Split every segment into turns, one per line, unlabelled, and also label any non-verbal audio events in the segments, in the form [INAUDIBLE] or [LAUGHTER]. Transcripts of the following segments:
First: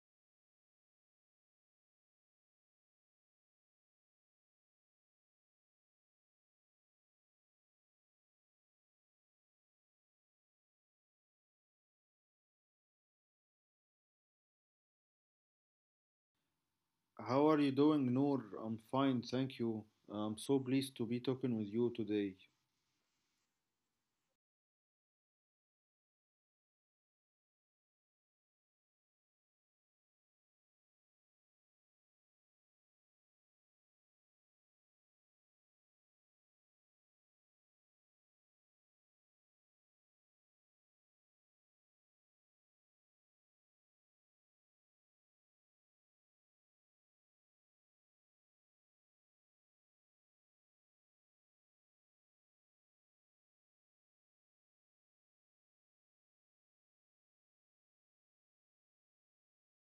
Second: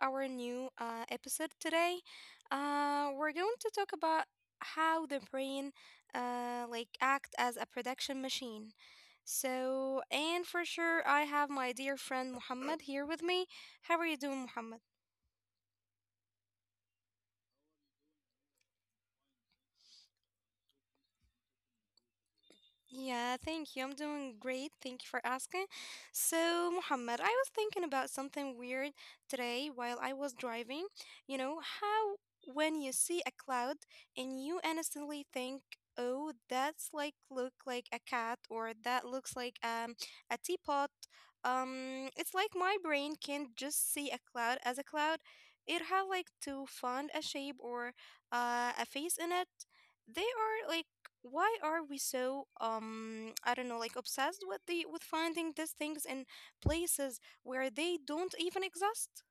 our new episode today. We're going to talk about how the brain like act as a production machine. So, and for sure, I have my dear friend Muhammad here with me. How are you doing, Muhammad?
How are you doing, Noor? I'm fine, thank you. I'm so pleased to be talking with you today.
Yeah, thank you. I'm doing great. Thank you for asking. So, Muhammad, I was thinking about something weird today while I was driving. You know, how when you see a cloud and you instantly think, "Oh, that's like look like a cat or that looks like a teapot." It's like my brain can't just see a cloud as a cloud. It has like to find a shape or a face in it. They are like why are we so I don't know like obsessed with the with finding these things in places where they don't even exist.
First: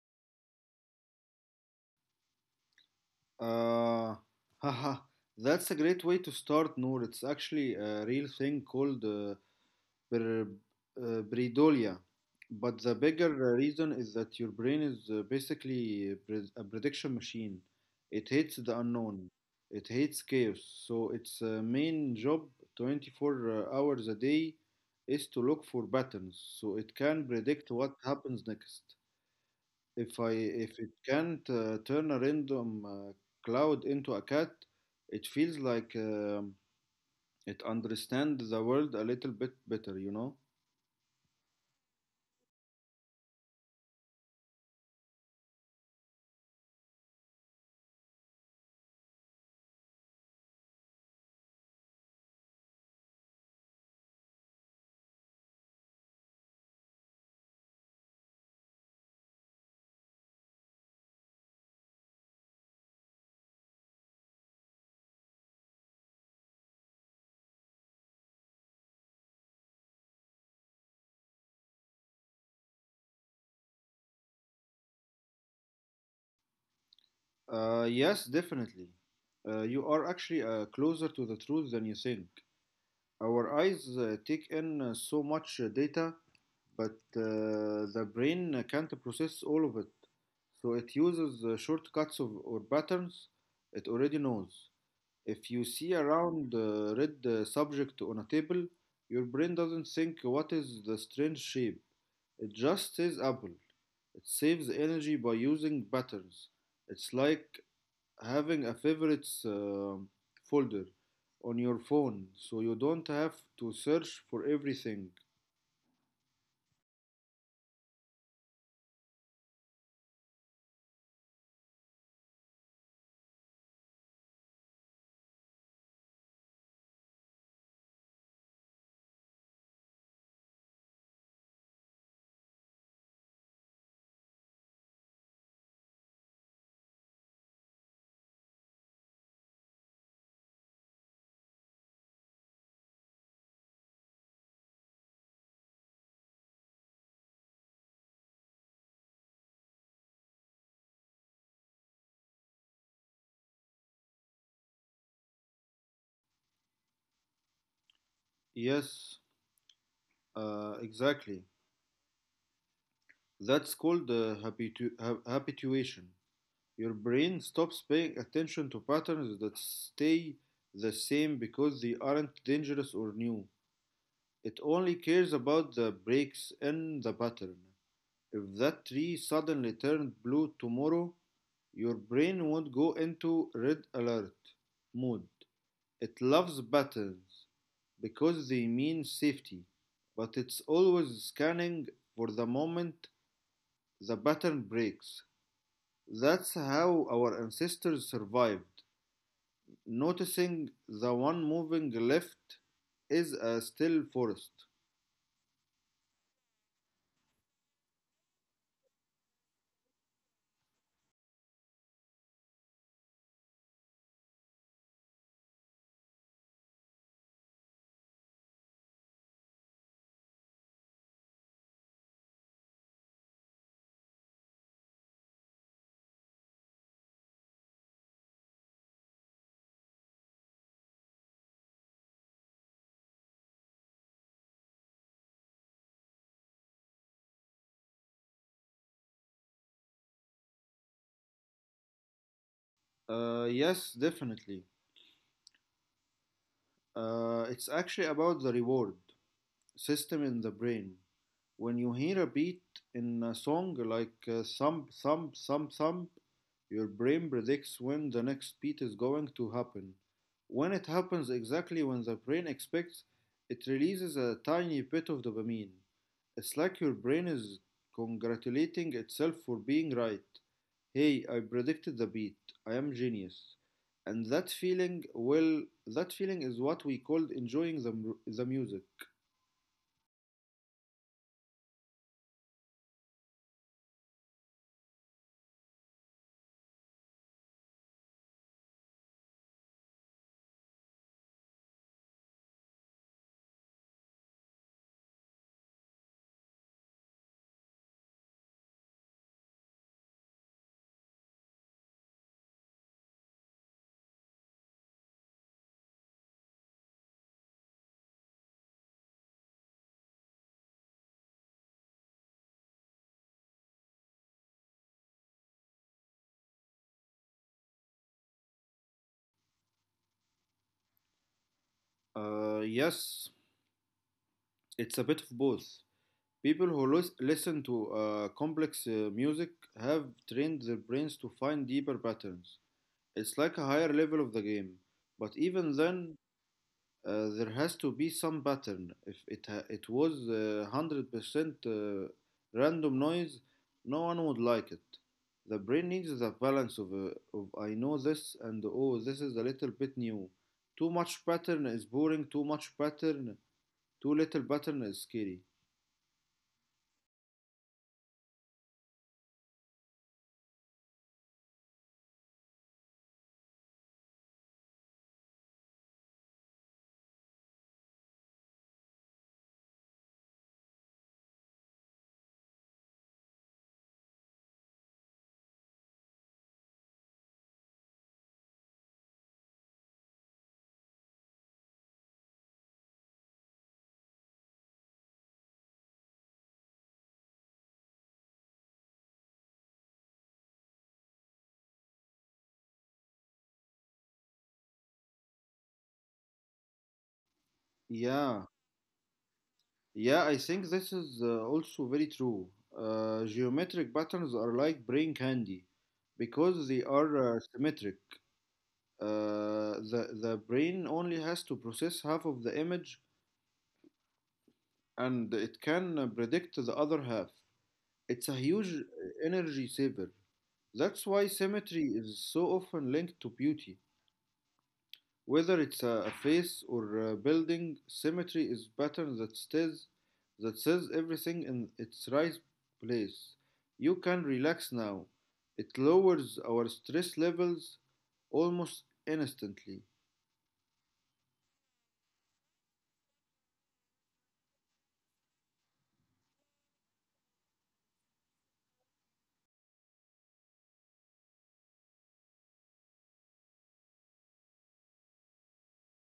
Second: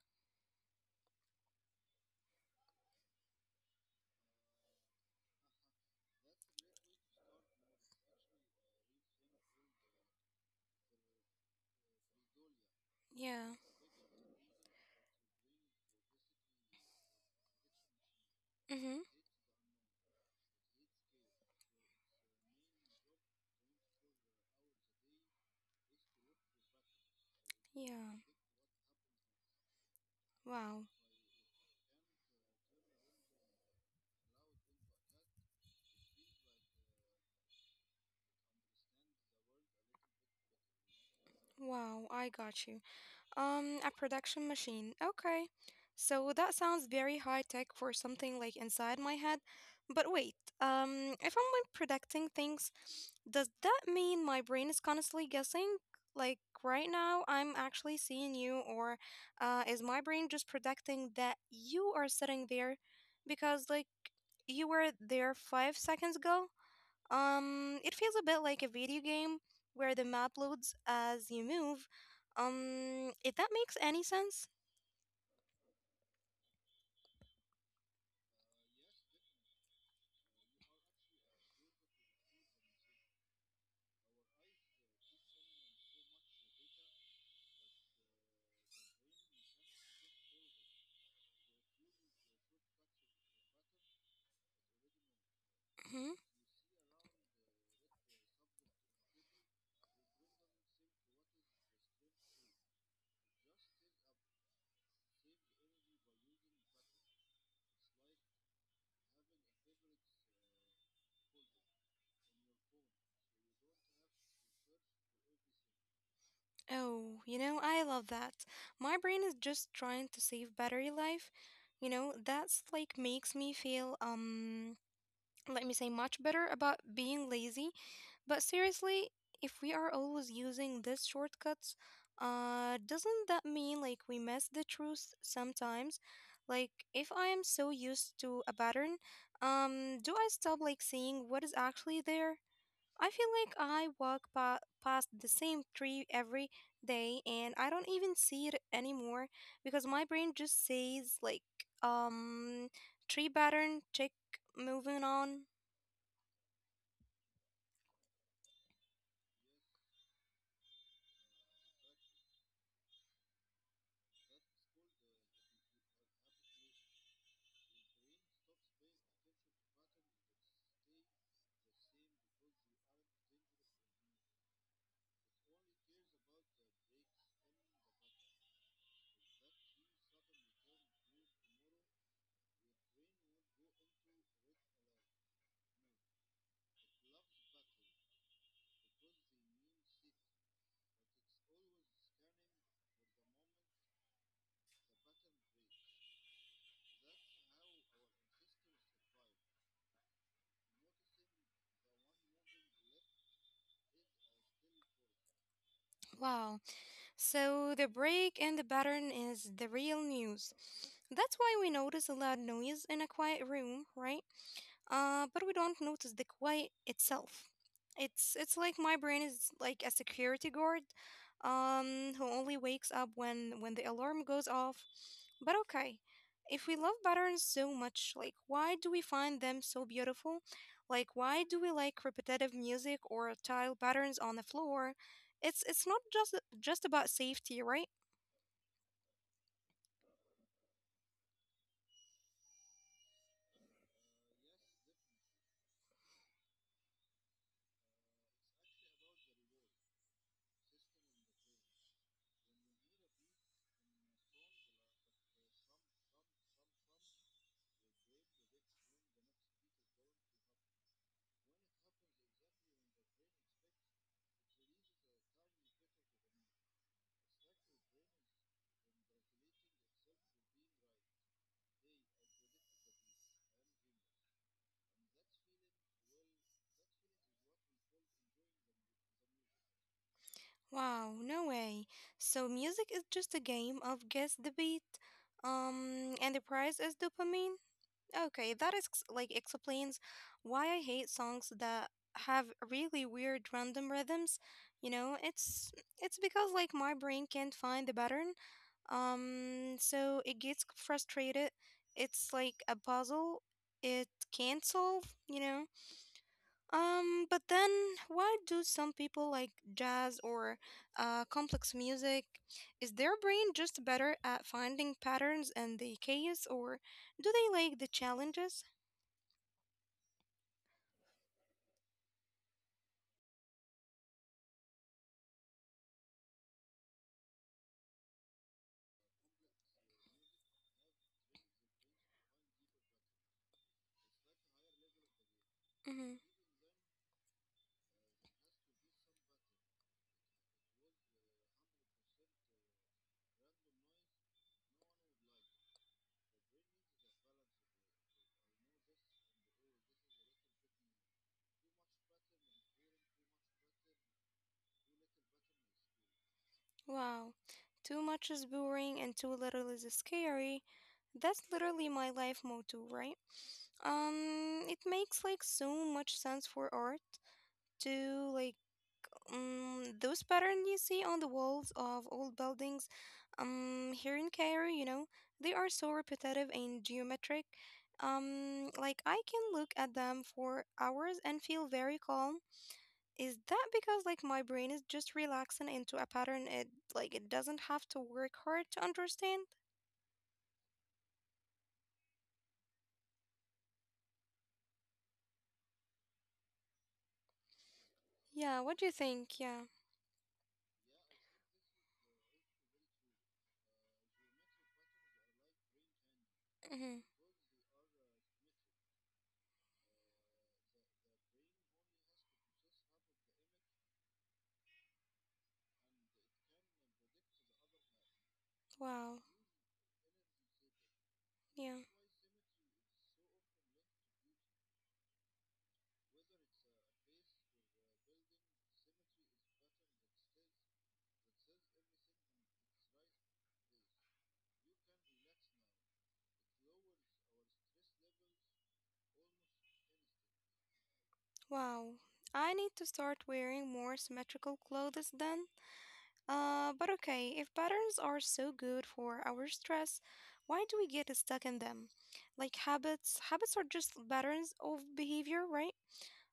Uh, [LAUGHS] haha, that's a great way to start, Noor. It's actually a real thing called ber- Breidolia. But the bigger
Yeah.
reason is that your brain is basically a prediction machine. It hates the
Mm-hmm.
unknown. It hates chaos. So its main job, 24 hours a day, is to look for patterns so it can predict what
Yeah.
happens next. If I if
Wow.
it can't turn a random cloud into a cat, it feels like it understands the world a little bit better, you know?
Wow, I got you. A production machine. Okay. So that sounds very high tech for something like inside my head. But wait, if I'm like predicting things, does that mean my brain is constantly guessing? Like right now, I'm actually seeing you, or is my brain just predicting that you are sitting there because like you were there 5 seconds ago? It feels a bit like a video game where the map loads as you move. If that makes any sense.
Yes, definitely. You are actually closer to the truth than you think. Our eyes take in so much data, but the brain can't process all of it. So it uses shortcuts of, or patterns it already knows. If you see
Mhm.
a round red subject on a table, your brain doesn't think what is the strange shape. It just says apple. It saves energy by using patterns. It's like having a favorites folder on your phone so you don't have to search for everything.
Oh, you know, I love that. My brain is just trying to save battery life. You know, that's like makes me feel let me say, much better about being lazy. But seriously, if we are always using these shortcuts, doesn't that mean like we miss the truth sometimes? Like, if I am so used to a pattern, do I stop like seeing what is actually there? I feel like I past the same tree every day and I don't even see it anymore because my brain just says like, um, tree pattern, check, moving on.
Yes, exactly. That's called habituation. Your brain stops paying attention to patterns that stay the same because they aren't dangerous or new. It only cares about the breaks in the pattern. If that tree suddenly turned blue tomorrow, your brain won't go into red alert mode. It loves patterns because they mean safety, but it's always scanning for the moment the pattern breaks. That's how our ancestors survived. Noticing the one moving left is a still forest.
Wow. So the break and the pattern is the real news. That's why we notice a loud noise in a quiet room, right? But we don't notice the quiet itself. It's like my brain is like a security guard, who only wakes up when the alarm goes off. But okay, if we love patterns so much, like why do we find them so beautiful? Like why do we like repetitive music or tile patterns on the floor? It's not just about safety, right?
Yes, definitely. It's actually about the reward system in the brain. When you hear a beat in a song like thump, thump, thump, thump, your brain predicts when the next beat is going to happen. When it happens exactly when the brain expects, it releases a tiny bit of dopamine. It's like your brain is congratulating itself for being right. Hey, I predicted the beat. I am genius. And that feeling, well, that feeling is what we called enjoying the music.
Wow, no way. So music is just a game of guess the beat. And the prize is dopamine. Okay, that is like explains why I hate songs that have really weird random rhythms. You know, it's because like my brain can't find the pattern. So it gets frustrated. It's like a puzzle it can't solve, you know? But then why do some people like jazz or complex music? Is their brain just better at finding patterns and the chaos, or do they like the challenges?
Yes, it's a bit of both. People who listen to complex music have trained their brains to find deeper patterns. It's like a higher level of the game, but even
Hmm.
then, there has to be some pattern. If it was 100% random noise, no one would like it. The brain needs the balance of I know this and oh this is a little bit new. Too much pattern is boring. Too much pattern, too little pattern is scary.
Wow, too much is boring and too little is scary. That's literally my life motto, right? It makes like so much sense for art to like those patterns you see on the walls of old buildings here in Cairo, you know, they are so repetitive and geometric. Like I can look at them for hours and feel very calm. Is that because like my brain is just relaxing into a pattern it like it doesn't have to work hard to understand? Yeah,
Yeah,
what do you think? Yeah.
Yeah, I think this is also very true. Geometric patterns are like brain candy because they
Hmm.
are symmetric. The brain only has to process half of the image and it can predict the other half. It's a huge
Wow.
energy saver. That's why
Yeah.
symmetry is so often linked to beauty. Whether it's a face or a building, symmetry is pattern that stays that says everything in its right place. You can relax now. It lowers our stress levels almost instantly.
Wow. I need to start wearing more symmetrical clothes then. But okay, if patterns are so good for our stress, why do we get stuck in them? Like habits, habits are just patterns of behavior, right?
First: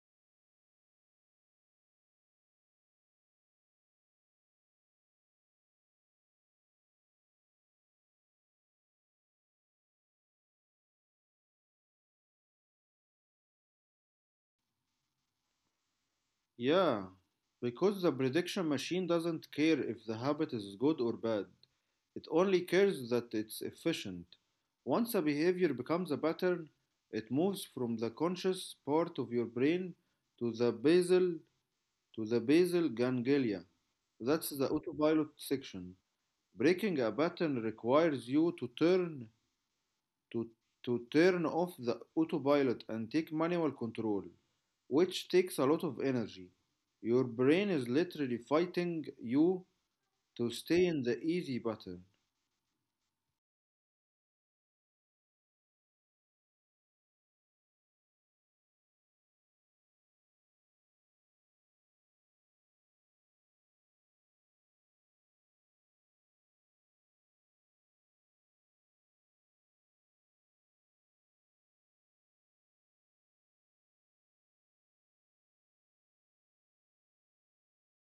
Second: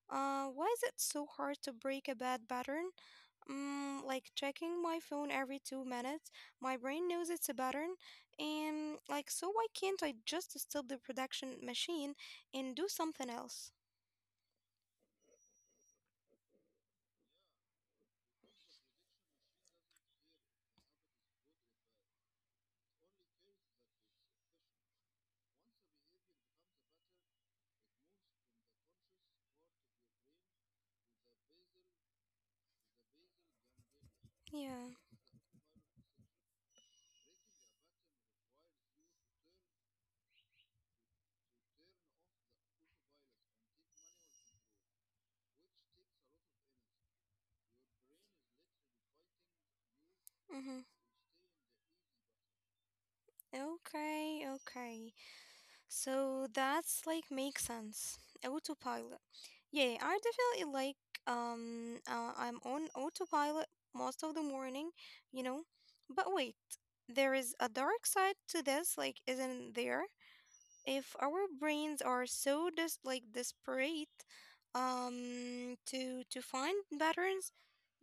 Why is it so hard to break a bad pattern? Like checking my phone every 2 minutes, my brain knows it's a pattern, and like, so why can't I just stop the production machine and do something else?
Yeah, because the prediction machine doesn't care if the habit is good or bad. It only cares that it's efficient. Once a behavior becomes a pattern, it moves from the conscious part of your brain to the basal to the basal ganglia. That's the
Yeah.
autopilot section. Breaking a pattern requires you to to, turn off the autopilot and take manual control, which takes a lot of energy. Your brain is literally fighting you to
Mm-hmm.
stay in the easy pattern.
Okay, okay. So that's like makes sense. Autopilot. Yeah, I definitely like I'm on autopilot most of the morning, you know. But wait, there is a dark side to this, like isn't there? If our brains are so dis like desperate to find patterns,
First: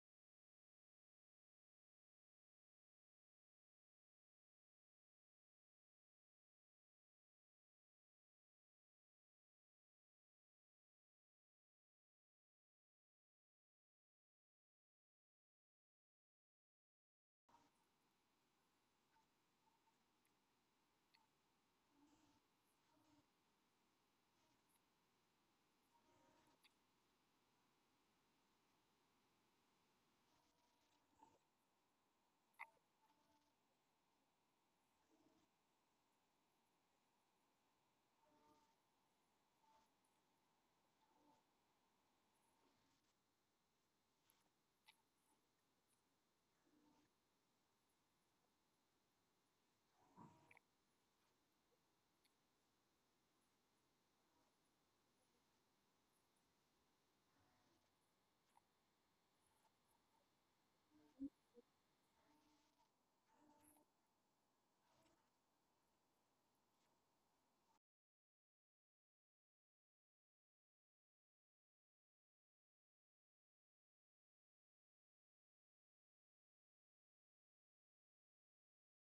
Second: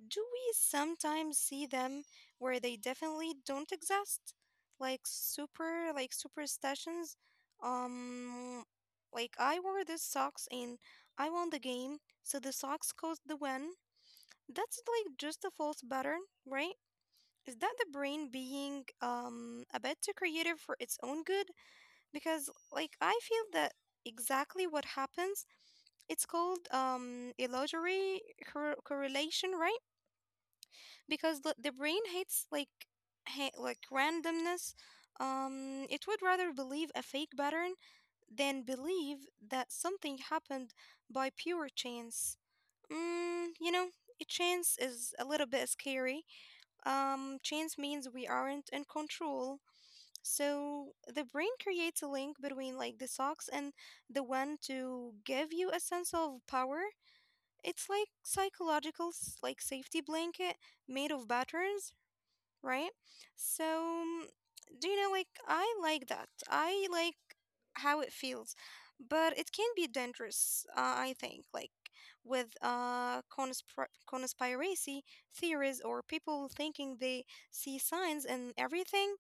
do we sometimes see them where they definitely don't exist? Like super like superstitions. Um like I wore these socks and I won the game, so the socks caused the win. That's like just a false pattern, right? Is that the brain being a bit too creative for its own good? Because like I feel that exactly what happens. It's called illusory correlation, right? Because the brain hates like like randomness. It would rather believe a fake pattern than believe that something happened by pure chance. You know, a chance is a little bit scary. Chance means we aren't in control, so the brain creates a link between like the socks and the one to give you a sense of power. It's like psychological like safety blanket made of patterns, right? So, do you know, like, I like that. I like how it feels, but it can be dangerous, I think, like with conspiracy theories or people thinking they see signs and everything.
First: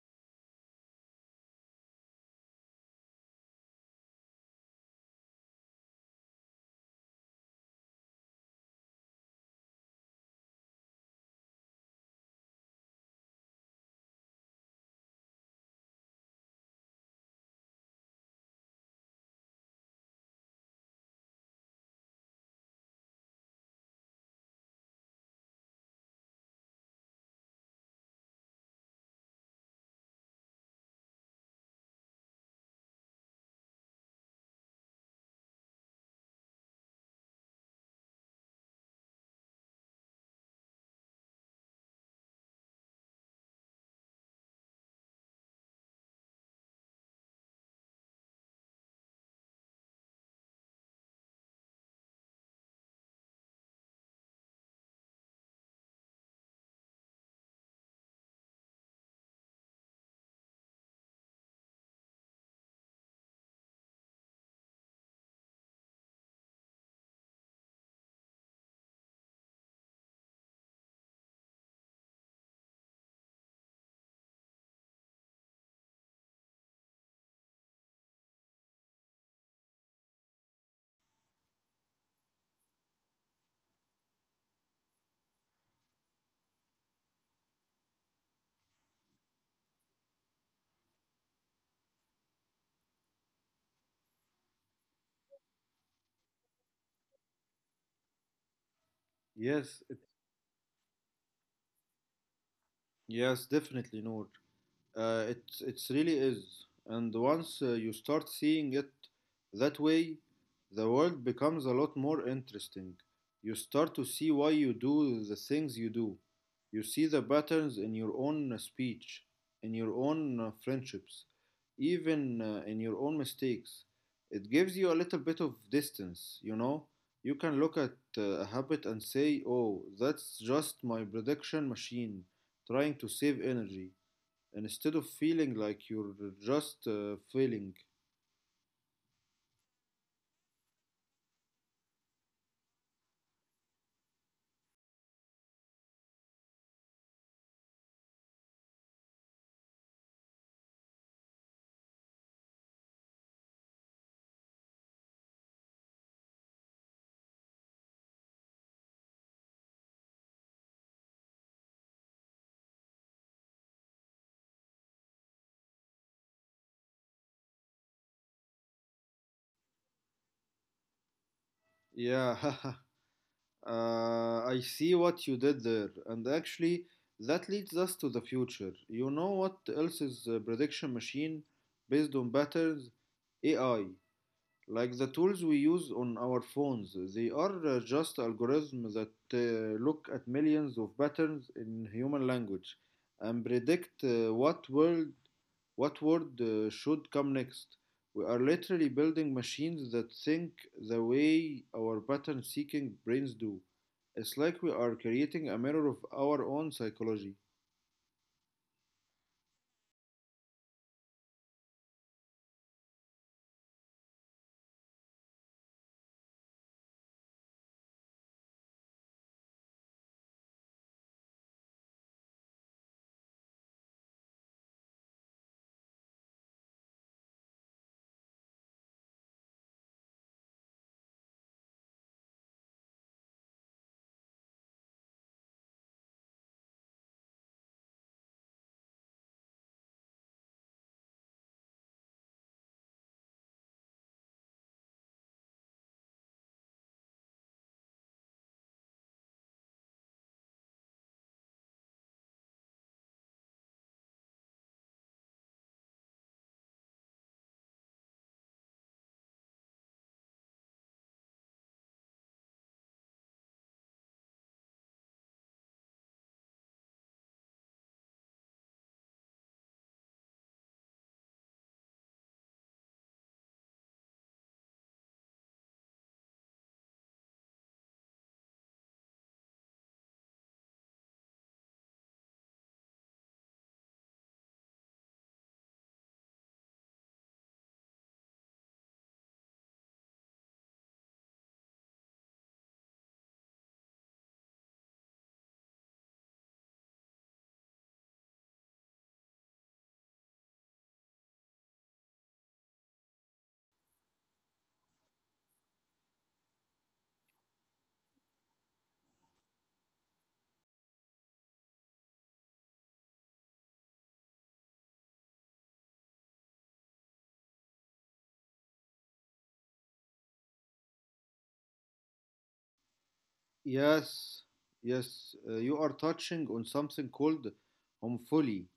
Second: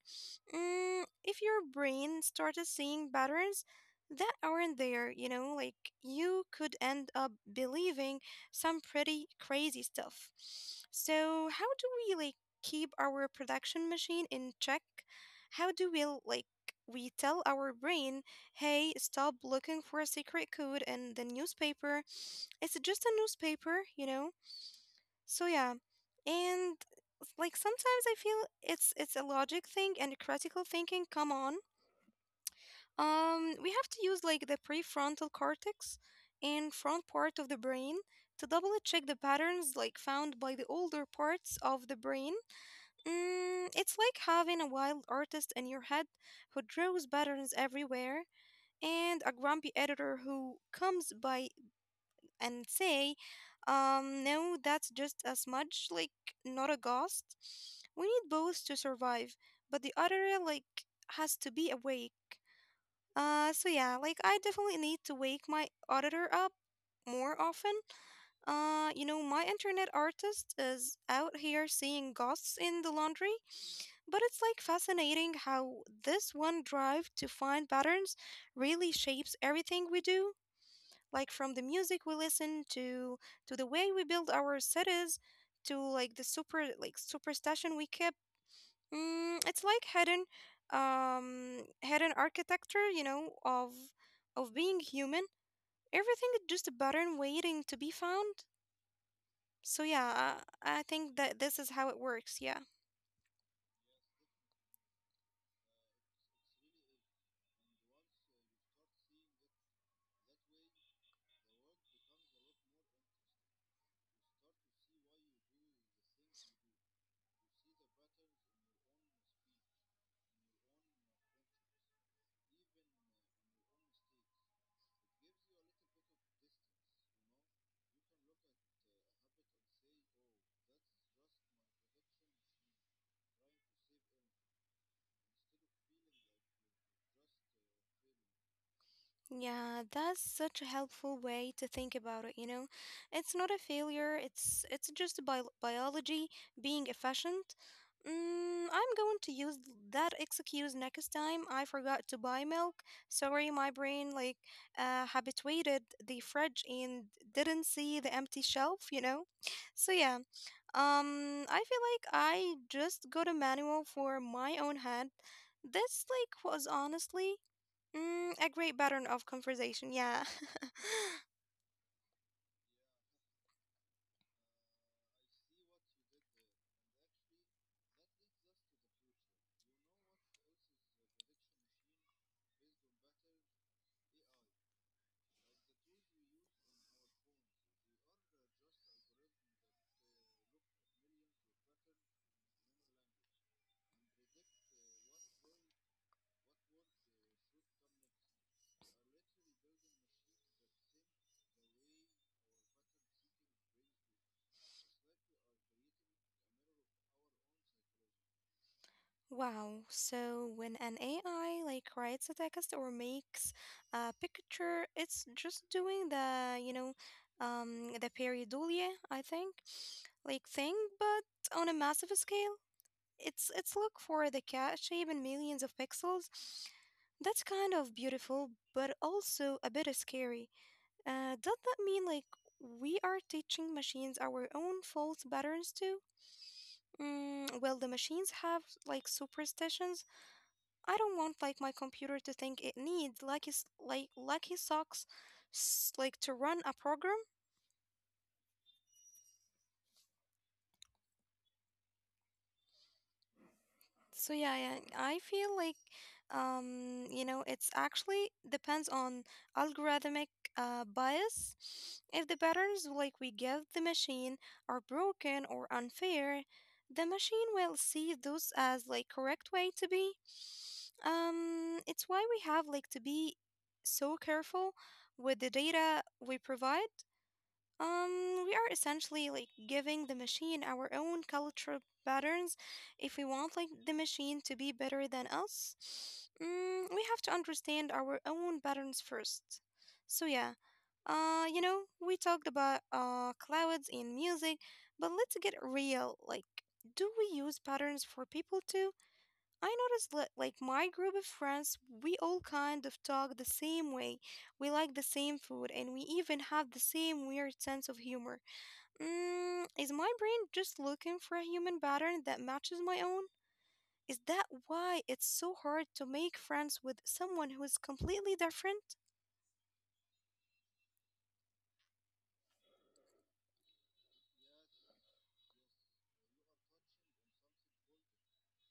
If your brain started seeing patterns that aren't there, you know, like you could end up believing some pretty crazy stuff. So, how do we like keep our production machine in check? How do we like we tell our brain, "Hey, stop looking for a secret code in the newspaper. It's just a newspaper," you know? So, yeah. And like sometimes I feel it's a logic thing and a critical thinking. Come on, we have to use like the prefrontal cortex and front part of the brain to double check the patterns like found by the older parts of the brain. It's like having a wild artist in your head who draws patterns everywhere and a grumpy editor who comes by and say, no, that's just a smudge, like not a ghost. We need both to survive, but the other like has to be awake. So yeah, like I definitely need to wake my auditor up more often. You know, my internet artist is out here seeing ghosts in the laundry, but it's like fascinating how this one drive to find patterns really shapes everything we do like from the music we listen to the way we build our cities to like the super like superstition we keep. It's like hidden hidden architecture, you know, of being human. Everything is just a pattern waiting to be found.
Yes,
So
it,
yeah, I think that this is how it works, yeah.
yes, definitely, Noor. It really is, and once you start seeing it that way, the world becomes a lot more interesting. You start to see why you do the things you do. You see the patterns in your own speech, in your own friendships, even in your own mistakes. It gives you a little bit of distance, you know? You can look at a habit and say, oh, that's just my prediction machine trying to save energy. And instead of feeling like you're just failing.
Yeah, that's such a helpful way to think about it, you know. It's not a failure, it's just biology being efficient. I'm going to use that excuse next time I forgot to buy milk. Sorry, my brain like habituated the fridge and didn't see the empty shelf, you know. So yeah, I feel like I just got a manual for my own head. This like was honestly a great pattern of conversation, yeah. [LAUGHS]
Yeah, [LAUGHS] uh, I see what you did there. And actually, that leads us to the future. You know what else is a prediction machine based on patterns? AI. Like the tools we use on our phones, they are just algorithms that look at millions of patterns in human language and predict what world. What word should come next? We are literally building machines that think the way our pattern seeking brains do. It's like we are creating a mirror of our own psychology.
Wow. So when an AI like writes a text or makes a picture, it's just doing the, you know, the pareidolia, I think, like thing, but on a massive scale. It's look for the cat shape in millions of pixels. That's kind of beautiful, but also a bit scary. Does that mean like we are teaching machines our own false patterns too? Will the machines have like superstitions? I don't want like my computer to think it needs lucky like lucky socks like to run a program. So yeah, yeah, I feel like you know it's actually depends on algorithmic bias. If the patterns like we give the machine are broken or unfair, the machine will see those as like correct way to be. It's why we have like to be so careful with the data we provide. We are essentially like giving the machine our own cultural patterns if we want like the machine to be better than us. We have to understand our own patterns first. So yeah, you know, we talked about clouds in music, but let's get real. Like, do we use patterns for people too? I noticed that, like, my group of friends, we all kind of talk the same way. We like the same food, and we even have the same weird sense of humor. Is my brain just looking for a human pattern that matches my own? Is that why it's so hard to make friends with someone who is completely different?
Yes, yes, you are touching on something called homophily.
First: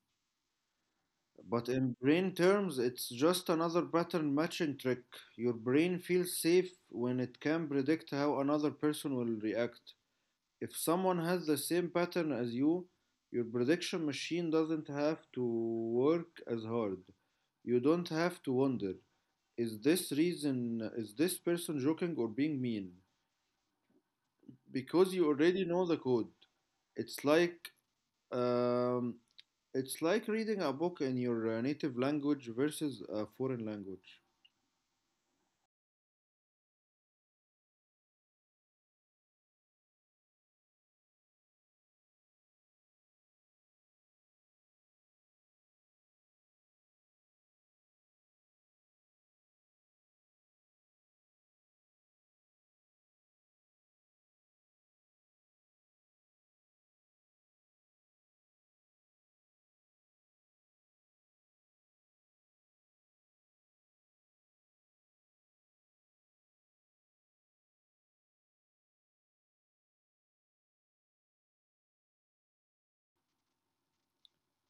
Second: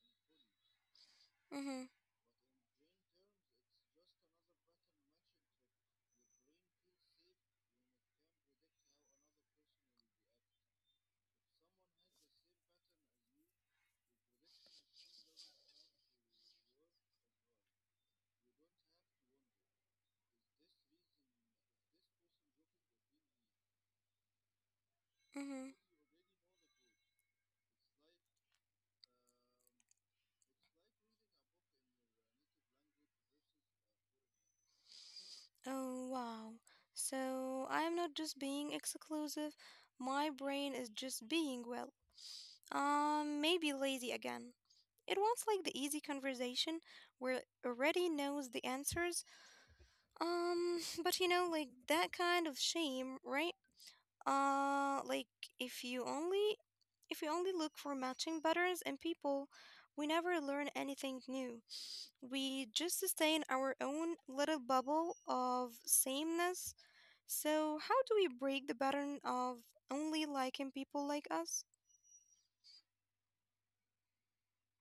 But
Mm-hmm.
in brain terms, it's just another pattern matching trick. Your brain feels safe when it can predict how another person will react. If someone has the same pattern as you, your prediction machine doesn't have to work as hard. You don't have to wonder, is this person joking or being mean? Because you already
Mm-hmm.
know the code. It's like um, it's like reading a book in your native language versus a foreign language.
Oh, wow. So I am not just being exclusive, my brain is just being, well, maybe lazy again. It wants like the easy conversation where it already knows the answers. [LAUGHS] But like that kind of shame, right? Like if you only if you only look for matching patterns and people, we never learn anything new. We just stay in our own little bubble of sameness. So how do we break the pattern of only liking people like us?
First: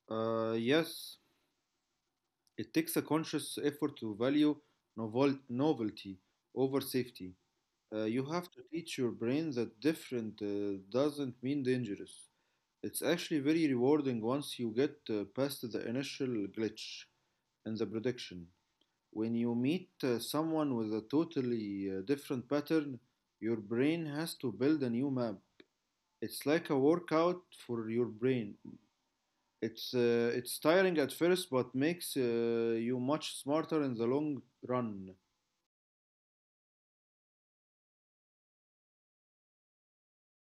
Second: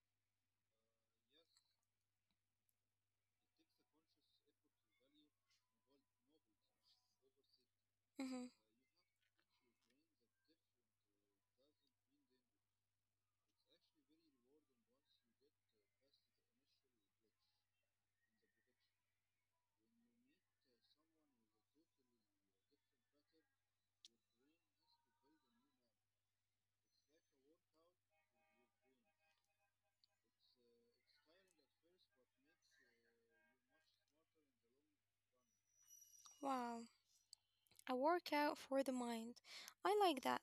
Yes, it takes a conscious effort to value novelty over safety. You
Mm-hmm.
have to teach your brain that different doesn't mean dangerous. It's actually very rewarding once you get past the initial glitch in the prediction. When you meet someone with a totally different pattern, your brain has to build a new map. It's like a workout for your brain. It's tiring at first, but makes you much smarter in the long run.
Wow. A workout for the mind. I like that.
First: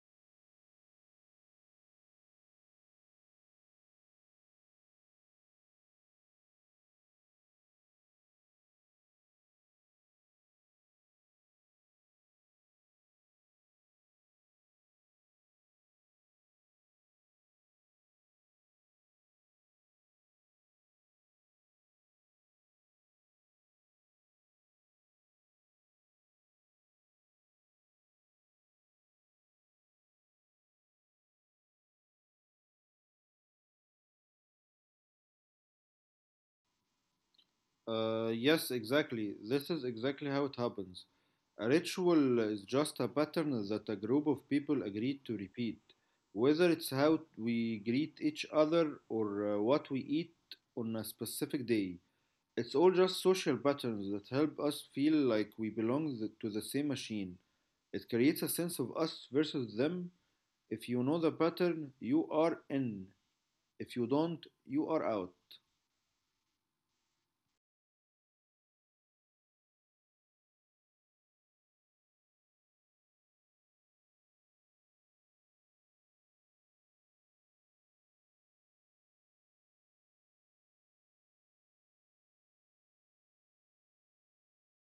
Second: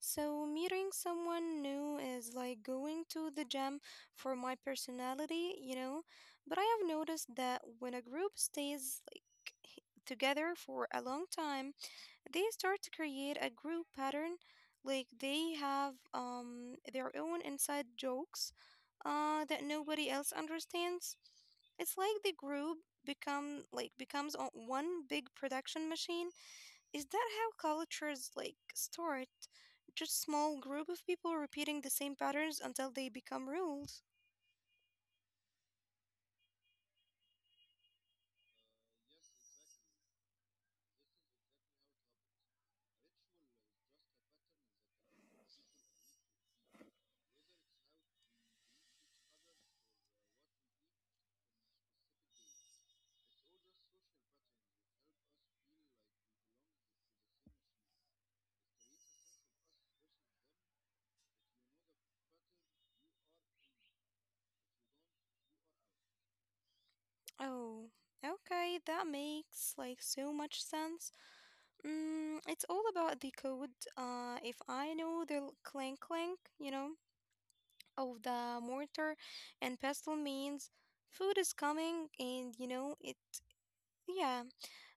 So, meeting someone new is like going to the gym for my personality, you know. But I have noticed that when a group stays like h- together for a long time, they start to create a group pattern. Like they have their own inside jokes that nobody else understands. It's like the group becomes one big production machine. Is that how cultures like start? Just small group of people repeating the same patterns until they become rules.
Yes, exactly. This is exactly how it happens. A ritual is just a pattern that a group of people agreed to repeat. Whether it's how we greet each other or what we eat on a specific day, it's all just social patterns that help us feel like we belong to the same machine. It creates a sense of us versus them. If you know the pattern, you are in. If you don't, you are out.
Oh, okay, that makes like so much sense. Mm, it's all about the code. If I know the clank clank, of the mortar and pestle means food is coming, and you know it. Yeah,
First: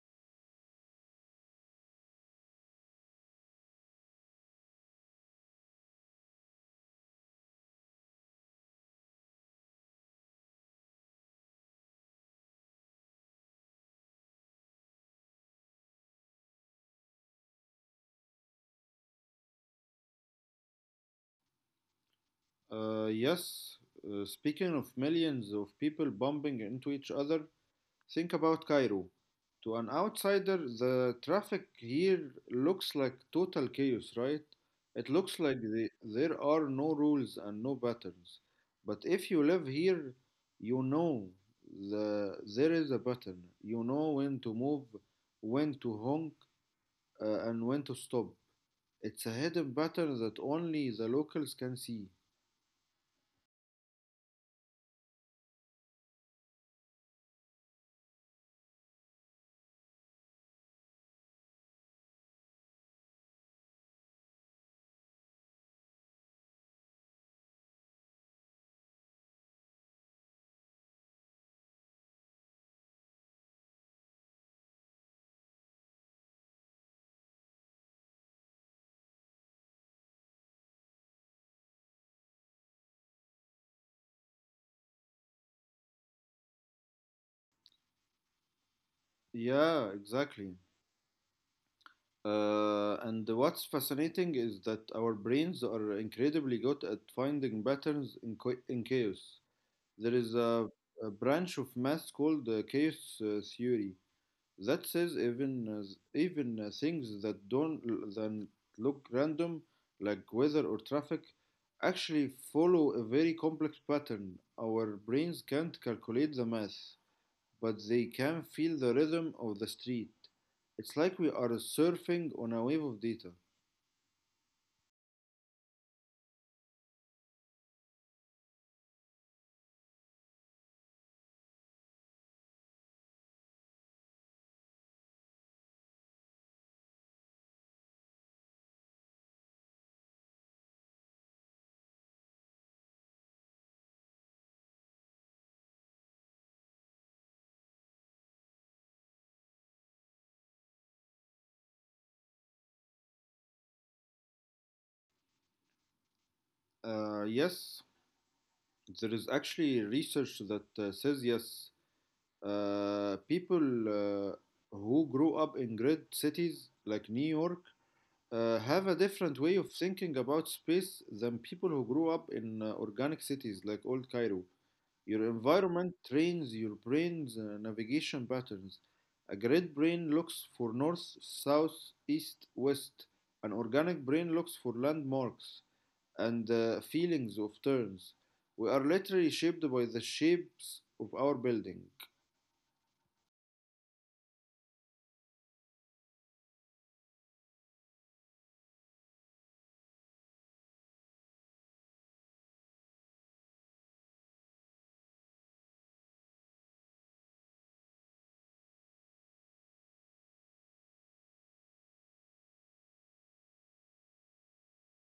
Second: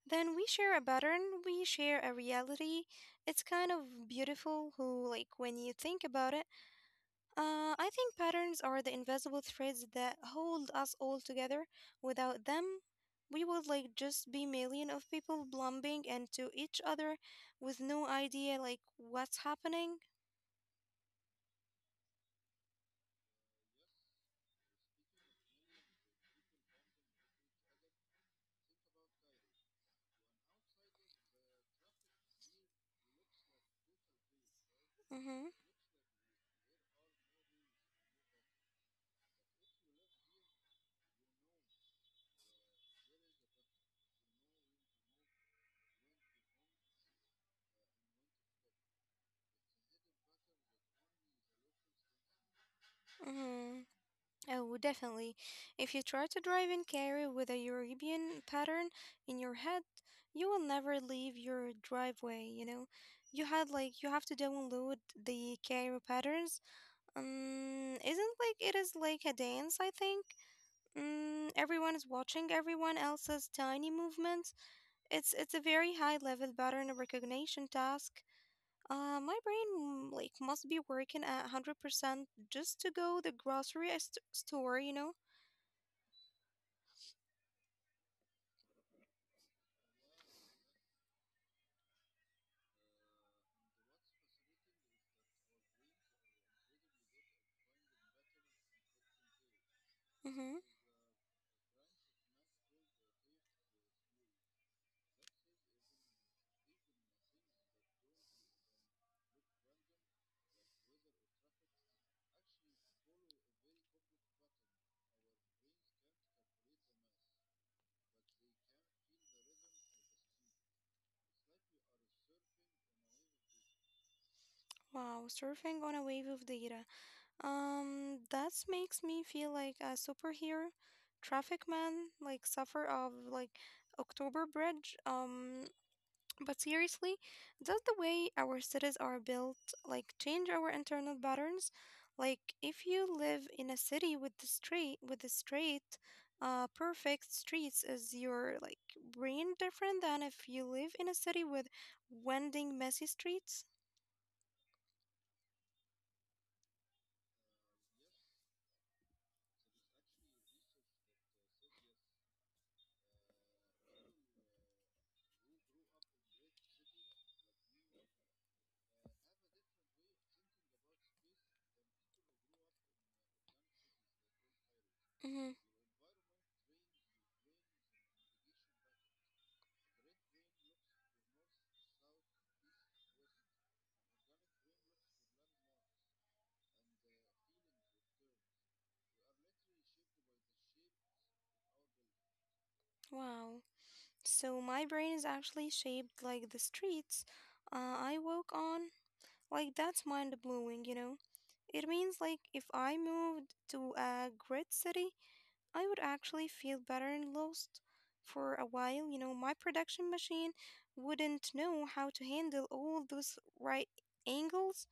then we share a pattern, we share a reality. It's kind of beautiful. Who like when you think about it. I think patterns are the invisible threads that hold us all together. Without them, we would like just be million of people blumping into each other with no idea like what's happening.
Yes, speaking of millions of people bumping into each other, think about Cairo. To an outsider, the traffic here looks like total chaos, right? It looks like
Mhm.
there are no rules and no patterns. But if you live here, you know there is a pattern. You know when to move, when to honk, and when to stop. It's a hidden pattern that only the locals can see.
Mhm. Oh, definitely. If you try to drive in Cairo with a European pattern in your head, you will never leave your driveway, you know. You had like you have to download the Cairo patterns. Isn't like it is like a dance, I think. Mm, everyone is watching everyone else's tiny movements. It's a very high level pattern recognition task. My brain like must be working at 100% just to go the grocery store, you know.
Yeah, exactly. And what's fascinating is that our brains are incredibly good at finding patterns in, in chaos. There is
Mm-hmm.
a branch of math called chaos theory that says even things that don't then look random, like weather or traffic, actually follow a very complex pattern. Our brains can't calculate the math but they can feel the rhythm of the street. It's like we are surfing on a wave of data.
Wow, surfing on a wave of data. That makes me feel like a superhero, traffic man, like suffer of like October Bridge. But seriously, does the way our cities are built like change our internal patterns? Like if you live in a city with the straight, perfect streets, is your like brain different than if you live in a city with winding, messy streets?
Yes, there is actually research that says yes. People uh, who grow up in great cities like New York have a different way of thinking about space than people who grew up in organic cities like Old Cairo. Your
Mm-hmm.
environment trains your brain's navigation patterns. A grid brain looks for north, south, east, west. An organic brain looks for landmarks and feelings of turns. We are literally shaped by the shapes of our building.
Wow. So my brain is actually shaped like the streets I walk on. Like that's mind blowing, you know. It means like if I moved to a great city I would actually feel better and lost for a while. You know, my production machine wouldn't know how to handle all those right angles.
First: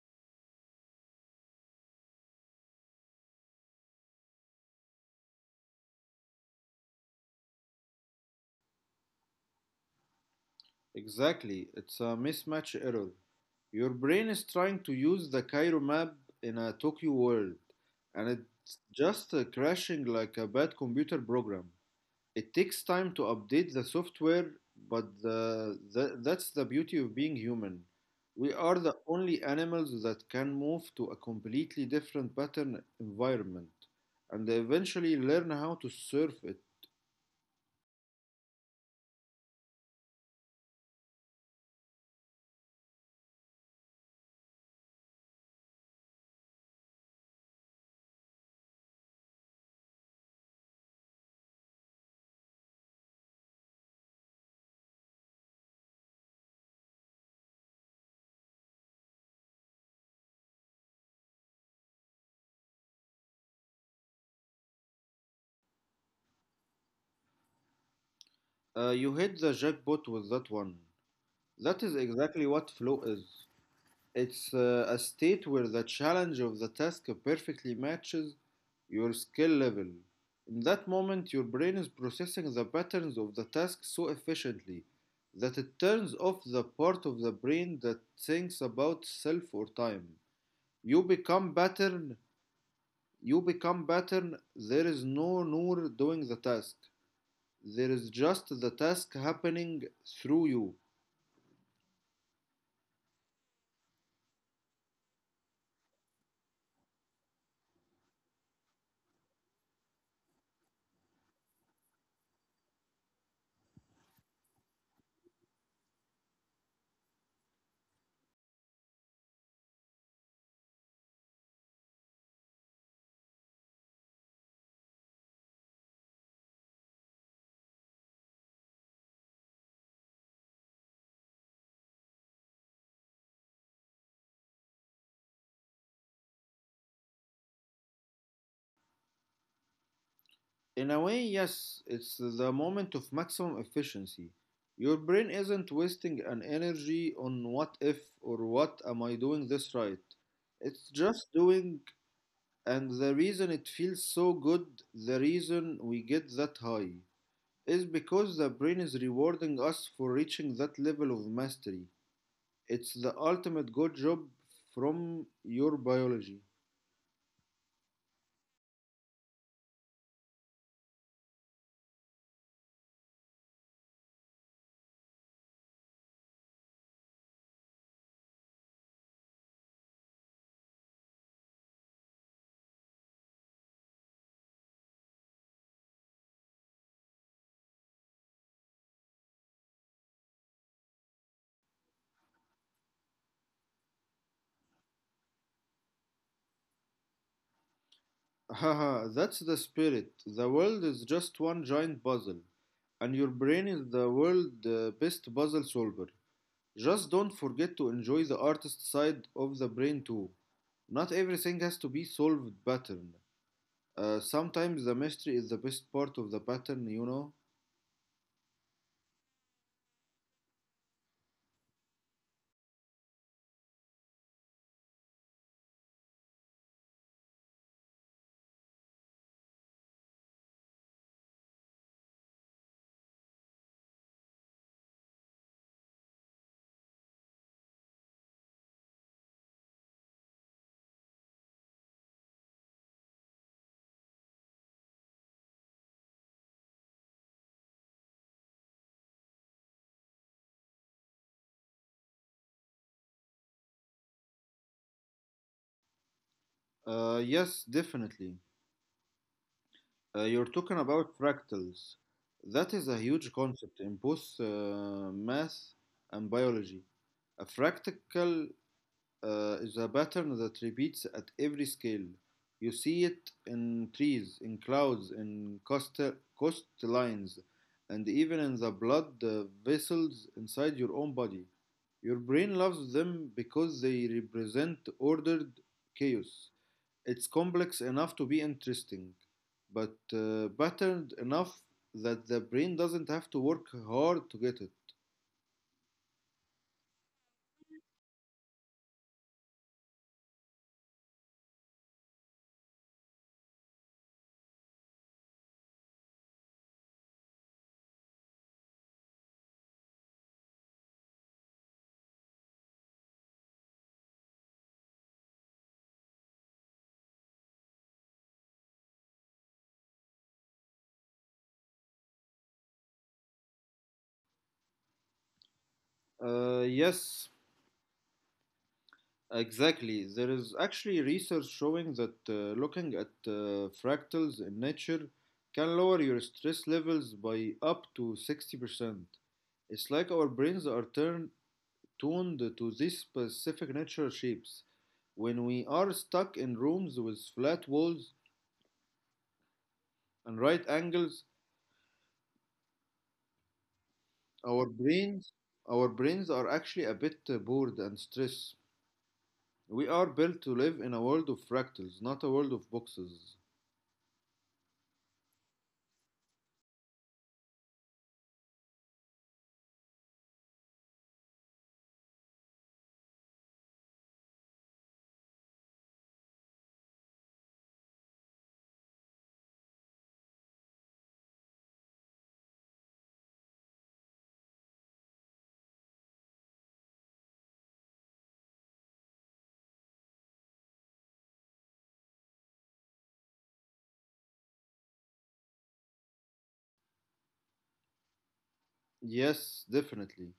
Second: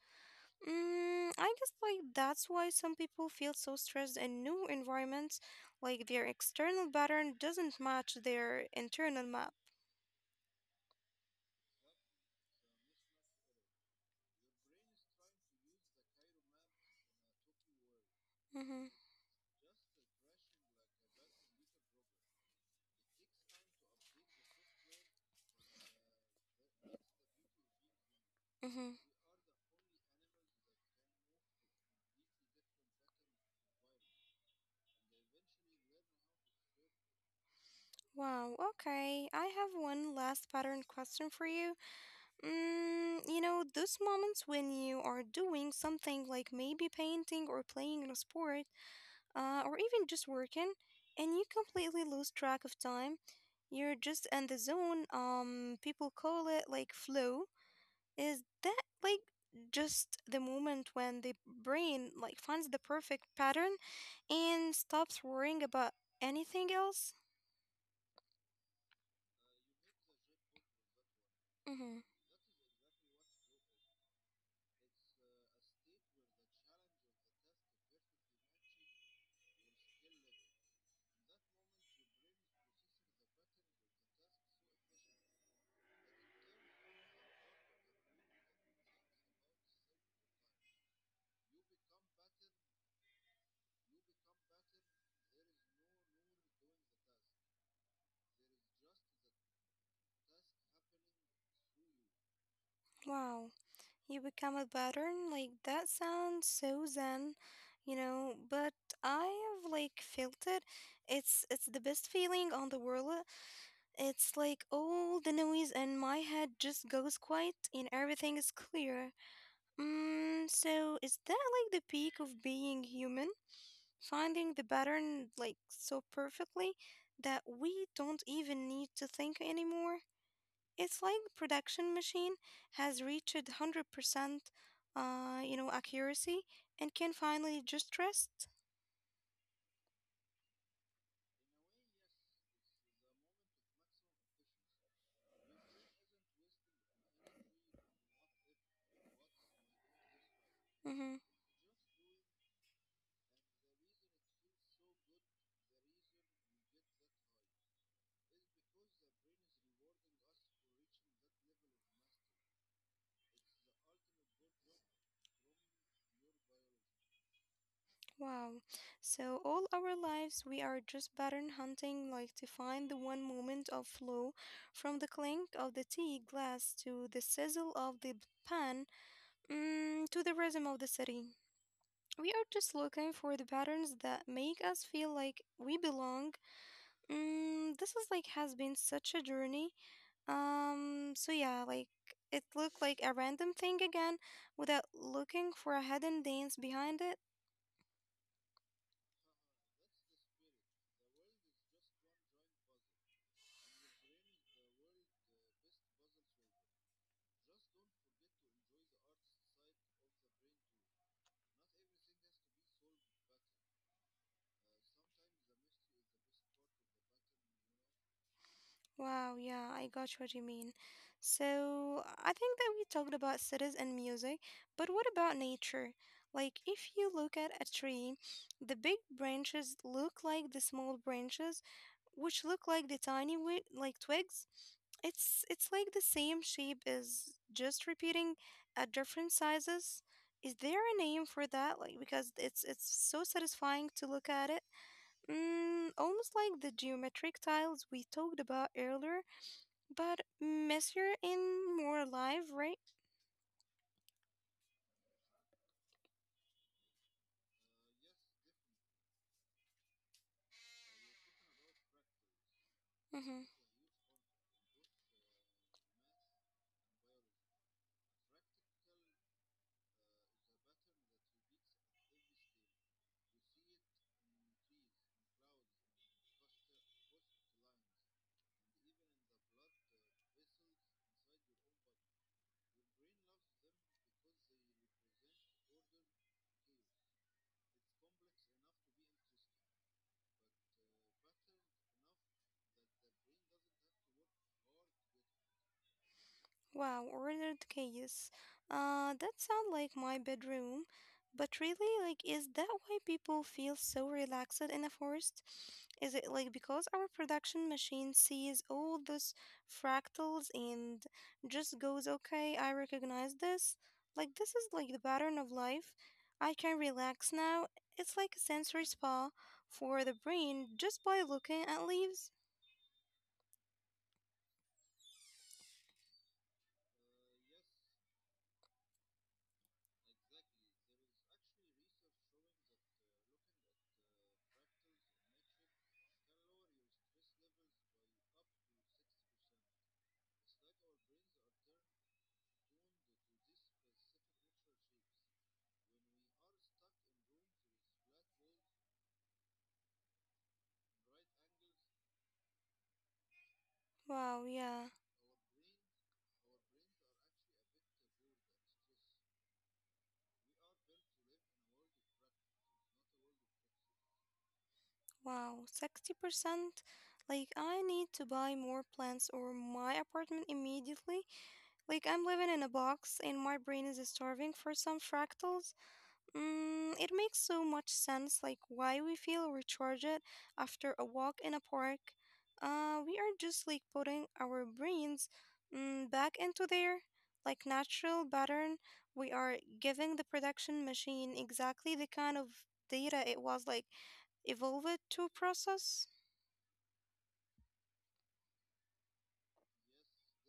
Mm, I guess like that's why some people feel so stressed in new environments, like their external pattern doesn't match their internal map.
Exactly, it's a mismatch error. Your brain is trying to use the Cairo map in a Tokyo world, and it's
Mm-hmm.
just crashing like a bad computer program. It takes time to update the software, but that's the beauty of being human. We are
Mm-hmm.
the only animals that can move to a completely different pattern environment and eventually learn how to surf it.
Wow, okay. I have one last pattern question for you. Mm, you know, those moments when you are doing something like maybe painting or playing in a sport, or even just working, and you completely lose track of time. You're just in the zone. People call it like flow. Is that like just the moment when the brain like finds the perfect pattern and stops worrying about anything else?
You hit the jackpot with that one. That is
Mm-hmm.
exactly what flow is. It's a state where the challenge of the task perfectly matches your skill level. In that moment, your brain is processing the patterns of the task so efficiently that it turns off the part of the brain that thinks about self or time. You become pattern, you become pattern, there is no Noor doing the task. There is just the task happening through you.
Wow. You become a pattern? Like that sounds so zen, you know, but I have like felt it. It's the best feeling on the world. It's like all the noise and my head just goes quiet and everything is clear. Mm, so is that like the peak of being human? Finding the pattern like so perfectly that we don't even need to think anymore? It's like production machine has reached 100% accuracy and can finally just rest.
In a way, yes, it's the moment of maximum efficiency. Your brain isn't wasting an energy on what if or what am I doing this right. It's
Mm-hmm.
just doing, and the reason it feels so good, the reason we get that high, is because the brain is rewarding us for reaching that level of mastery. It's the ultimate good job from your biology.
Wow. So all our lives we are just pattern hunting like to find the one moment of flow from the clink of the tea glass to the sizzle of the pan, to the rhythm of the city. We are just looking for the patterns that make us feel like we belong. Mm, this is like has been such a journey. So yeah, like it looked like a random thing again without looking for a hidden dance behind it.
Haha, that's the spirit. The world is just one giant puzzle, and your brain is the world's best puzzle solver. Just don't forget to enjoy the artist side of the brain too. Not everything has to be solved pattern. Sometimes the mystery is the best part of the pattern, you know?
Wow, yeah, I got what you mean. So, I think that we talked about cities and music, but what about nature? Like, if you look at a tree, the big branches look like the small branches, which look like the tiny like twigs. It's like the same shape is just repeating at different sizes. Is there a name for that? Like, because it's so satisfying to look at it. Mm, almost like the geometric tiles we talked about earlier. But messier and more alive, right?
Yes, Definitely. You're talking about fractals. That is a huge
Mm-hmm.
concept in both math and biology. A fractal is a pattern that repeats at every scale. You see it in trees, in clouds, in coastal coastlines, and even in the blood vessels inside your own body. Your brain loves them because they represent ordered chaos. It's complex enough to be interesting, but patterned enough that the brain doesn't have to work hard to get it.
Wow, ordered chaos. That sounds like my bedroom. But really, like, is that why people feel so relaxed in a forest? Is it like because our production machine sees all those fractals and just goes, okay, I recognize this? Like, this is like the pattern of life. I can relax now. It's like a sensory spa for the brain just by looking at leaves.
Uh, yes, Exactly. There is actually research showing that looking at fractals in nature can lower your stress levels by up to 60%. It's like our brains are turned tuned to these specific natural shapes. When we are stuck in rooms with flat walls and right angles,
Wow,
our
yeah.
brains our brains are actually a bit bored and stressed. We are built to live in a world of fractals, not a world of boxes.
Wow, 60%? Like, I need to buy more plants or my apartment immediately. Like, I'm living in a box and my brain is starving for some fractals. Mm, it makes so much sense, like, why we feel recharged after a walk in a park. We are just like putting our brains, back into their like natural pattern. We are giving the production machine exactly the kind of data it was like evolved to process?
Yes, definitely.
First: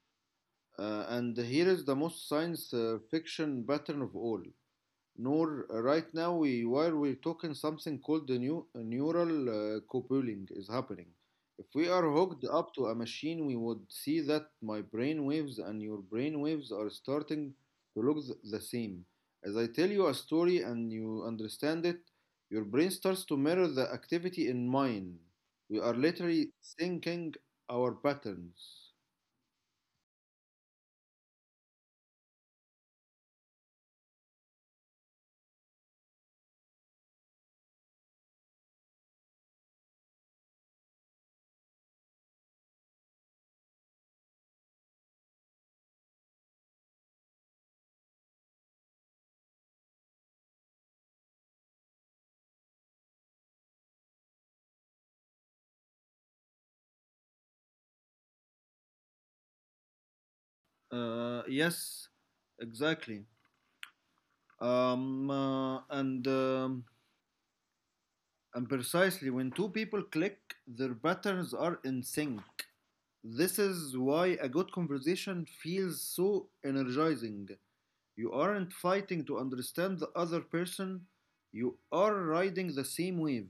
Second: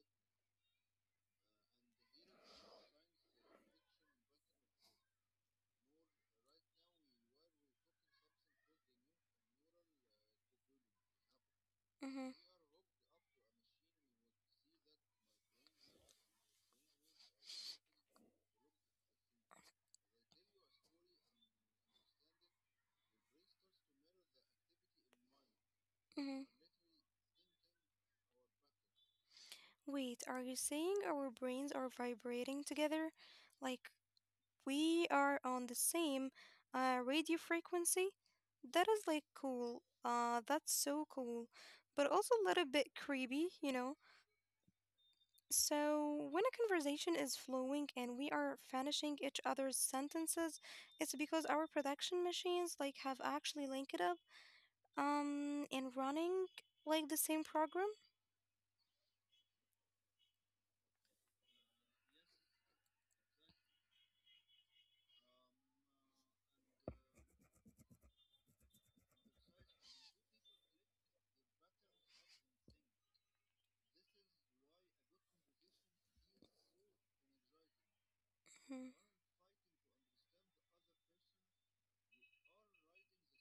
And here is the most science fiction pattern of all. Nor right now we while we're talking something called the new neural coupling is happening. If we are
Mhm,
hooked up to a machine, we would see that my brain waves and your brain waves are starting to look the same. As I tell you a story and you understand it, your brain starts to mirror the activity in mine. We are
mhm.
literally syncing our patterns.
Wait, are you saying our brains are vibrating together? Like we are on the same radio frequency? That is like cool. That's so cool, but also a little bit creepy, you know? So, when a conversation is flowing and we are finishing each other's sentences, it's because our production machines like have actually linked it up and running like the same program.
Uh, yes, exactly. Um, uh, and um, and precisely when two people click, their patterns are in sync. This is why a good conversation feels so energizing. You aren't fighting to understand the other person, you are riding the same wave.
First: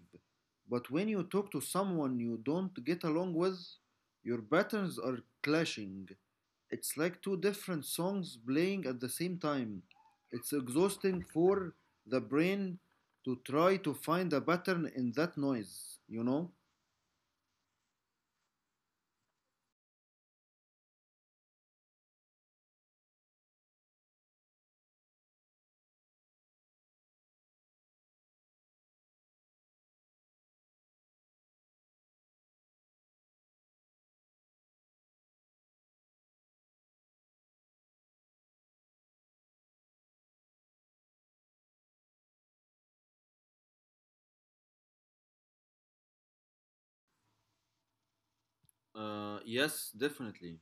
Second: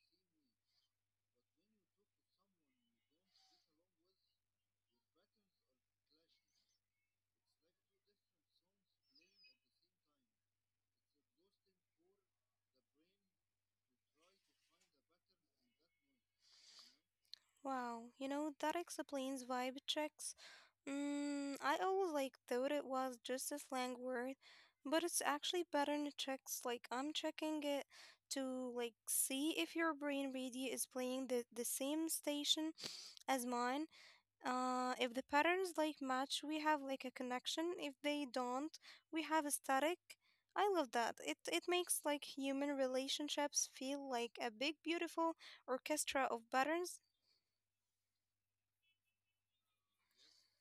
But when you talk to someone you don't get along with, your patterns are clashing. It's like two different songs playing at the same time. It's exhausting for the brain to try to find a pattern in that noise, you know?
Wow, you know, that explains vibe checks. Mm, I always like thought it was just a slang word, but it's actually pattern checks. Like I'm checking it to like see if your brain really is playing the same station as mine. If the patterns like match, we have like a connection. If they don't, we have a static. I love that. It makes like human relationships feel like a big beautiful orchestra of patterns.
Yes, Definitely.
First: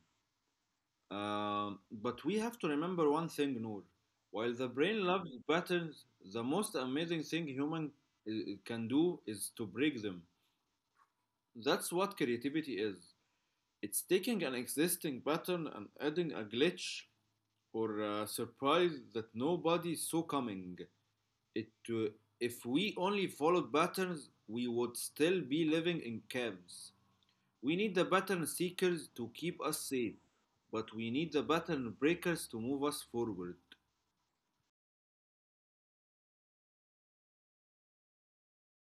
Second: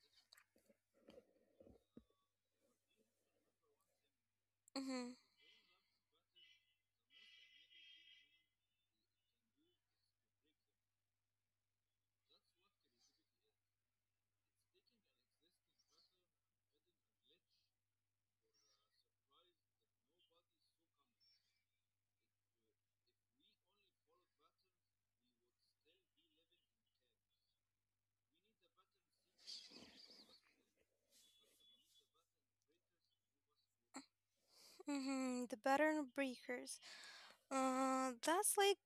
But we have to remember one thing, Noor. While the brain
Mm-hmm.
loves patterns, the most amazing thing human uh, can do is to break them. That's what creativity is. It's taking an existing pattern and adding a glitch or a surprise that nobody saw coming. It, uh, if we only followed patterns, we would still be living in caves. We need the pattern seekers to keep us safe, but we need the pattern breakers to move us forward.
Mm-hmm, the pattern breakers. That's like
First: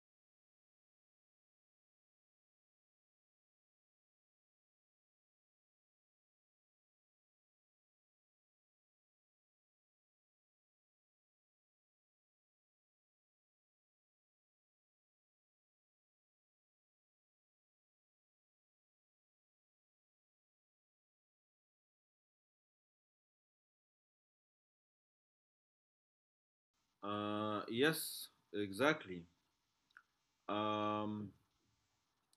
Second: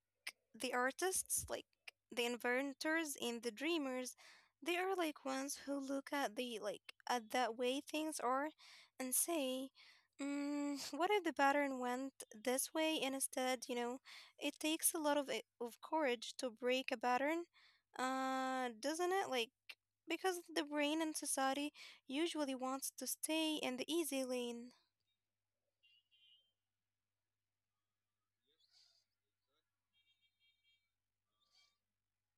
the artists, like the inventors and the dreamers. They are like ones who look at the like at that way things are, and say, "What if the pattern went this way instead?" You know, it takes a lot of courage to break a pattern, doesn't it? Like because the brain and society usually wants to stay in the easy lane.
Yes, exactly. Um,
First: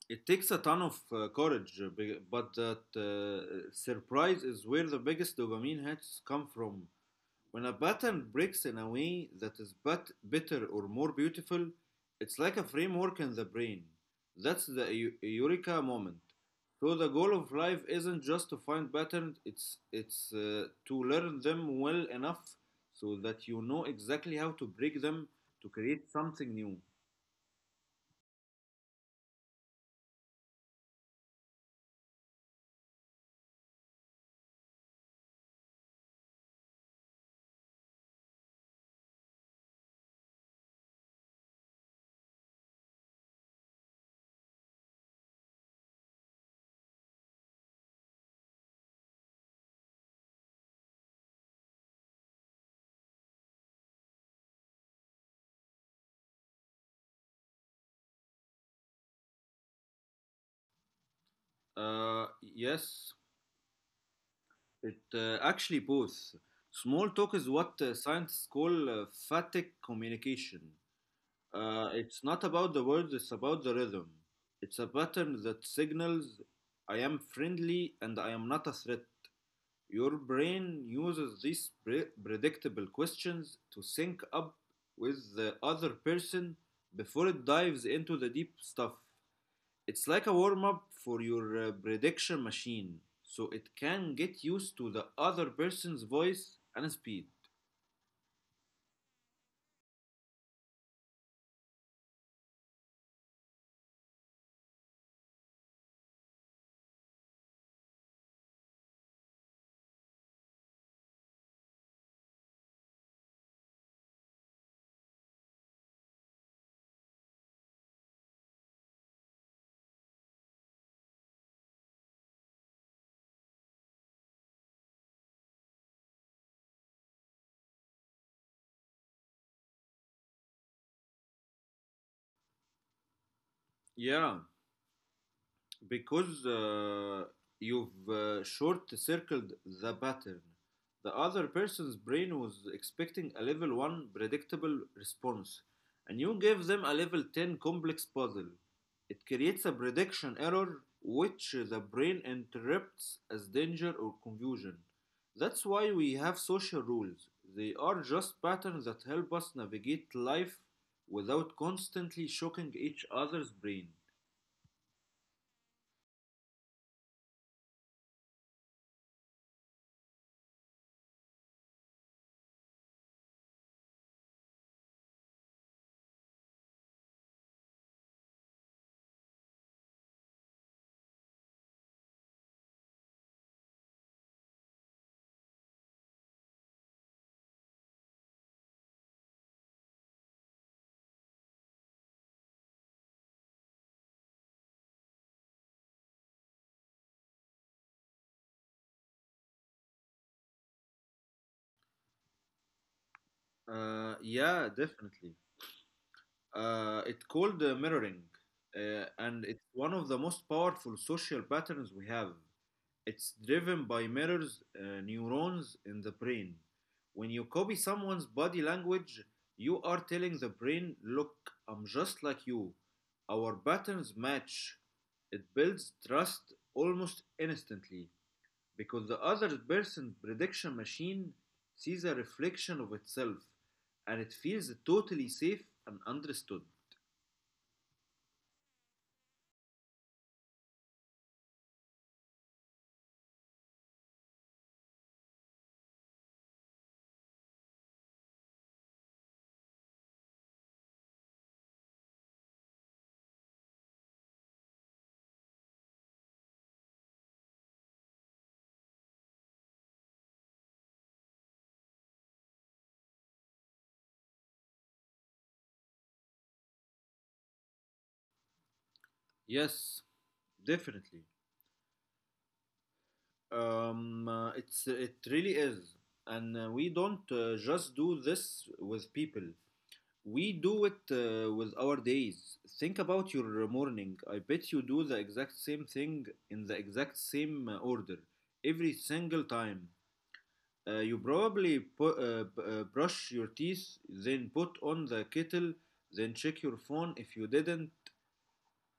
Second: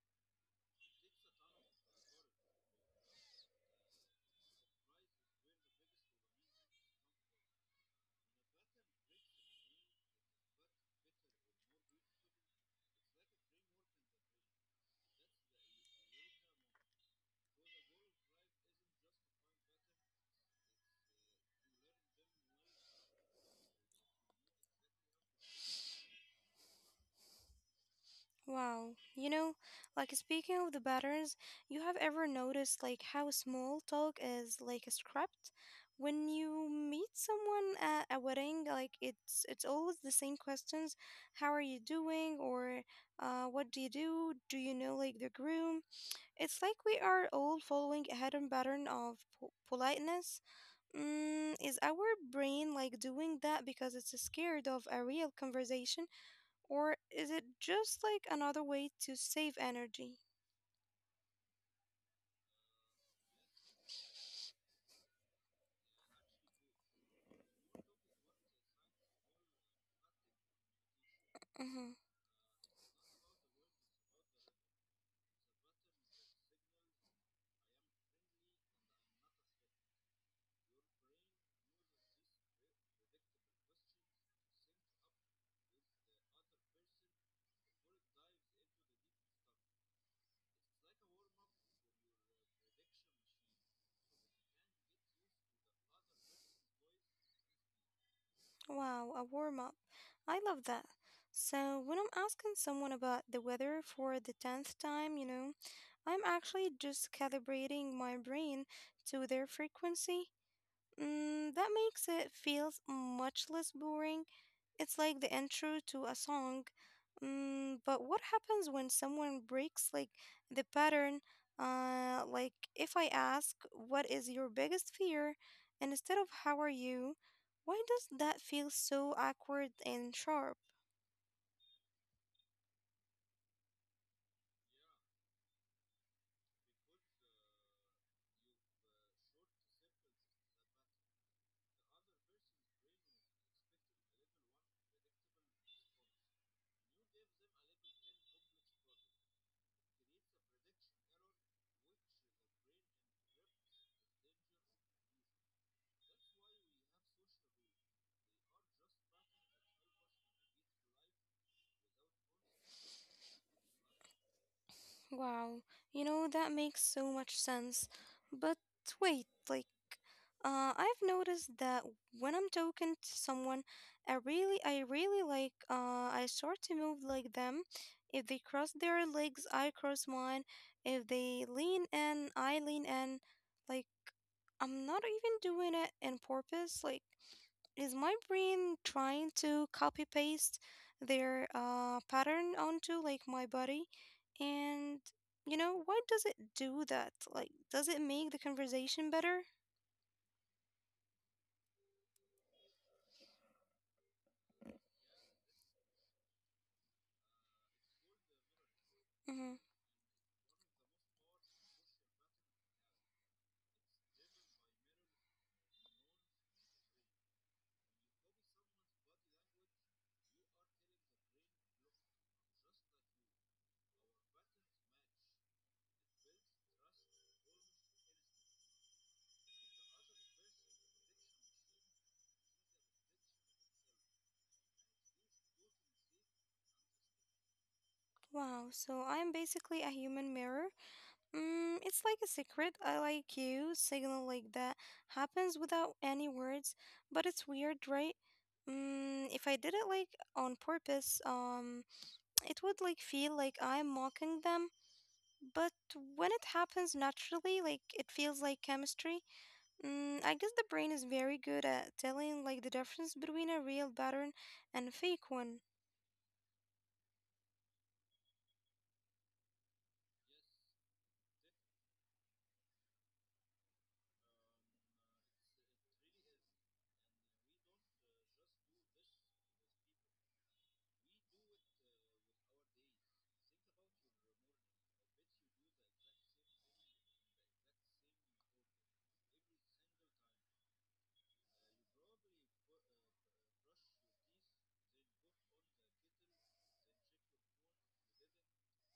it takes a ton of courage, but that surprise is where the biggest dopamine hits come from. When a pattern breaks in a way that is but better or more beautiful, it's like a framework in the brain. That's the eureka moment. So the goal of life isn't just to find patterns; it's to learn them well enough so that you know exactly how to break them to create something new.
Wow. You know, like speaking of the patterns, you have ever noticed like how small talk is like a script? When you meet someone at a wedding, like it's always the same questions. How are you doing? Or what do you do? Do you know like the groom? It's like we are all following a hidden pattern of politeness. Mm, is our brain like doing that because it's scared of a real conversation? Or is it just like another way to save energy?
Uh, yes, it actually both. Small talk is what scientists call phatic communication.
Mhm.
It's not about the words, it's about the rhythm. It's a pattern that signals I am friendly and I am not a threat. Your brain uses these predictable questions to sync up with the other person before it dives into the deep stuff. It's like a warm up for your prediction machine, so it can get used to the other person's voice and speed.
Wow, a warm up. I love that. So, when I'm asking someone about the weather for the 10th time, you know, I'm actually just calibrating my brain to their frequency. Mm, that makes it feel much less boring. It's like the intro to a song. Mm, but what happens when someone breaks like the pattern? Like if I ask, what is your biggest fear? And instead of how are you, why does that feel so awkward and sharp?
Yeah, because you've short circled the pattern. The other person's brain was expecting a level 1 predictable response, and you gave them a level 10 complex puzzle. It creates a prediction error which the brain interprets as danger or confusion. That's why we have social rules. They are just patterns that help us navigate life without constantly shocking each other's brain.
Wow, you know, that makes so much sense. But wait, like, I've noticed that when I'm talking to someone, I start to move like them. If they cross their legs, I cross mine. If they lean in, I lean in. Like, I'm not even doing it in purpose. Like, is my brain trying to copy paste their pattern onto like my body? And you know, why does it do that? Like, does it make the conversation better?
Yeah, Definitely. It's called mirroring, and
Hmm.
it's one of the most powerful social patterns we have. It's driven by mirrors, neurons in the brain. When you copy someone's body language, you are telling the brain, look, I'm just like you. Our patterns match. It builds trust almost instantly because the other person's prediction machine sees a reflection of itself and it feels totally safe and understood.
Wow, so I'm basically a human mirror. Mm, it's like a secret I like you signal like that happens without any words, but it's weird, right? Mm, if I did it like on purpose, it would like feel like I'm mocking them. But when it happens naturally, like it feels like chemistry. I guess the brain is very good at telling like the difference between a real pattern and a fake one.
Yes, definitely. It's it really is, and we don't just do this with people. We do it with our days. Think about your morning. I bet you do the exact same thing in the exact same order every single time. You probably brush your teeth, then put on the kettle, then check your phone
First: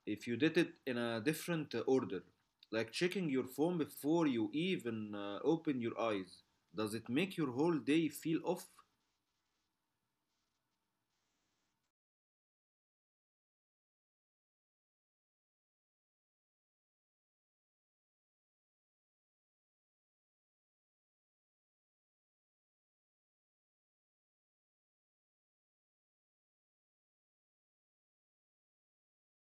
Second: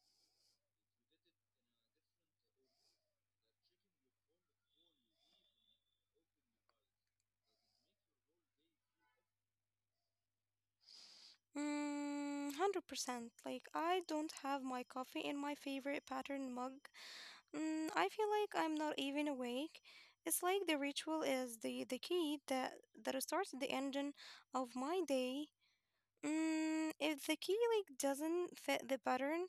if you did it in a different order. Like checking your phone before you even open your eyes. Does it make your whole day feel off?
Mm, 100%. Like I don't have my coffee in my favorite pattern mug. I feel like I'm not even awake. It's like the ritual is the key that starts the engine of my day. If the key like doesn't fit the pattern,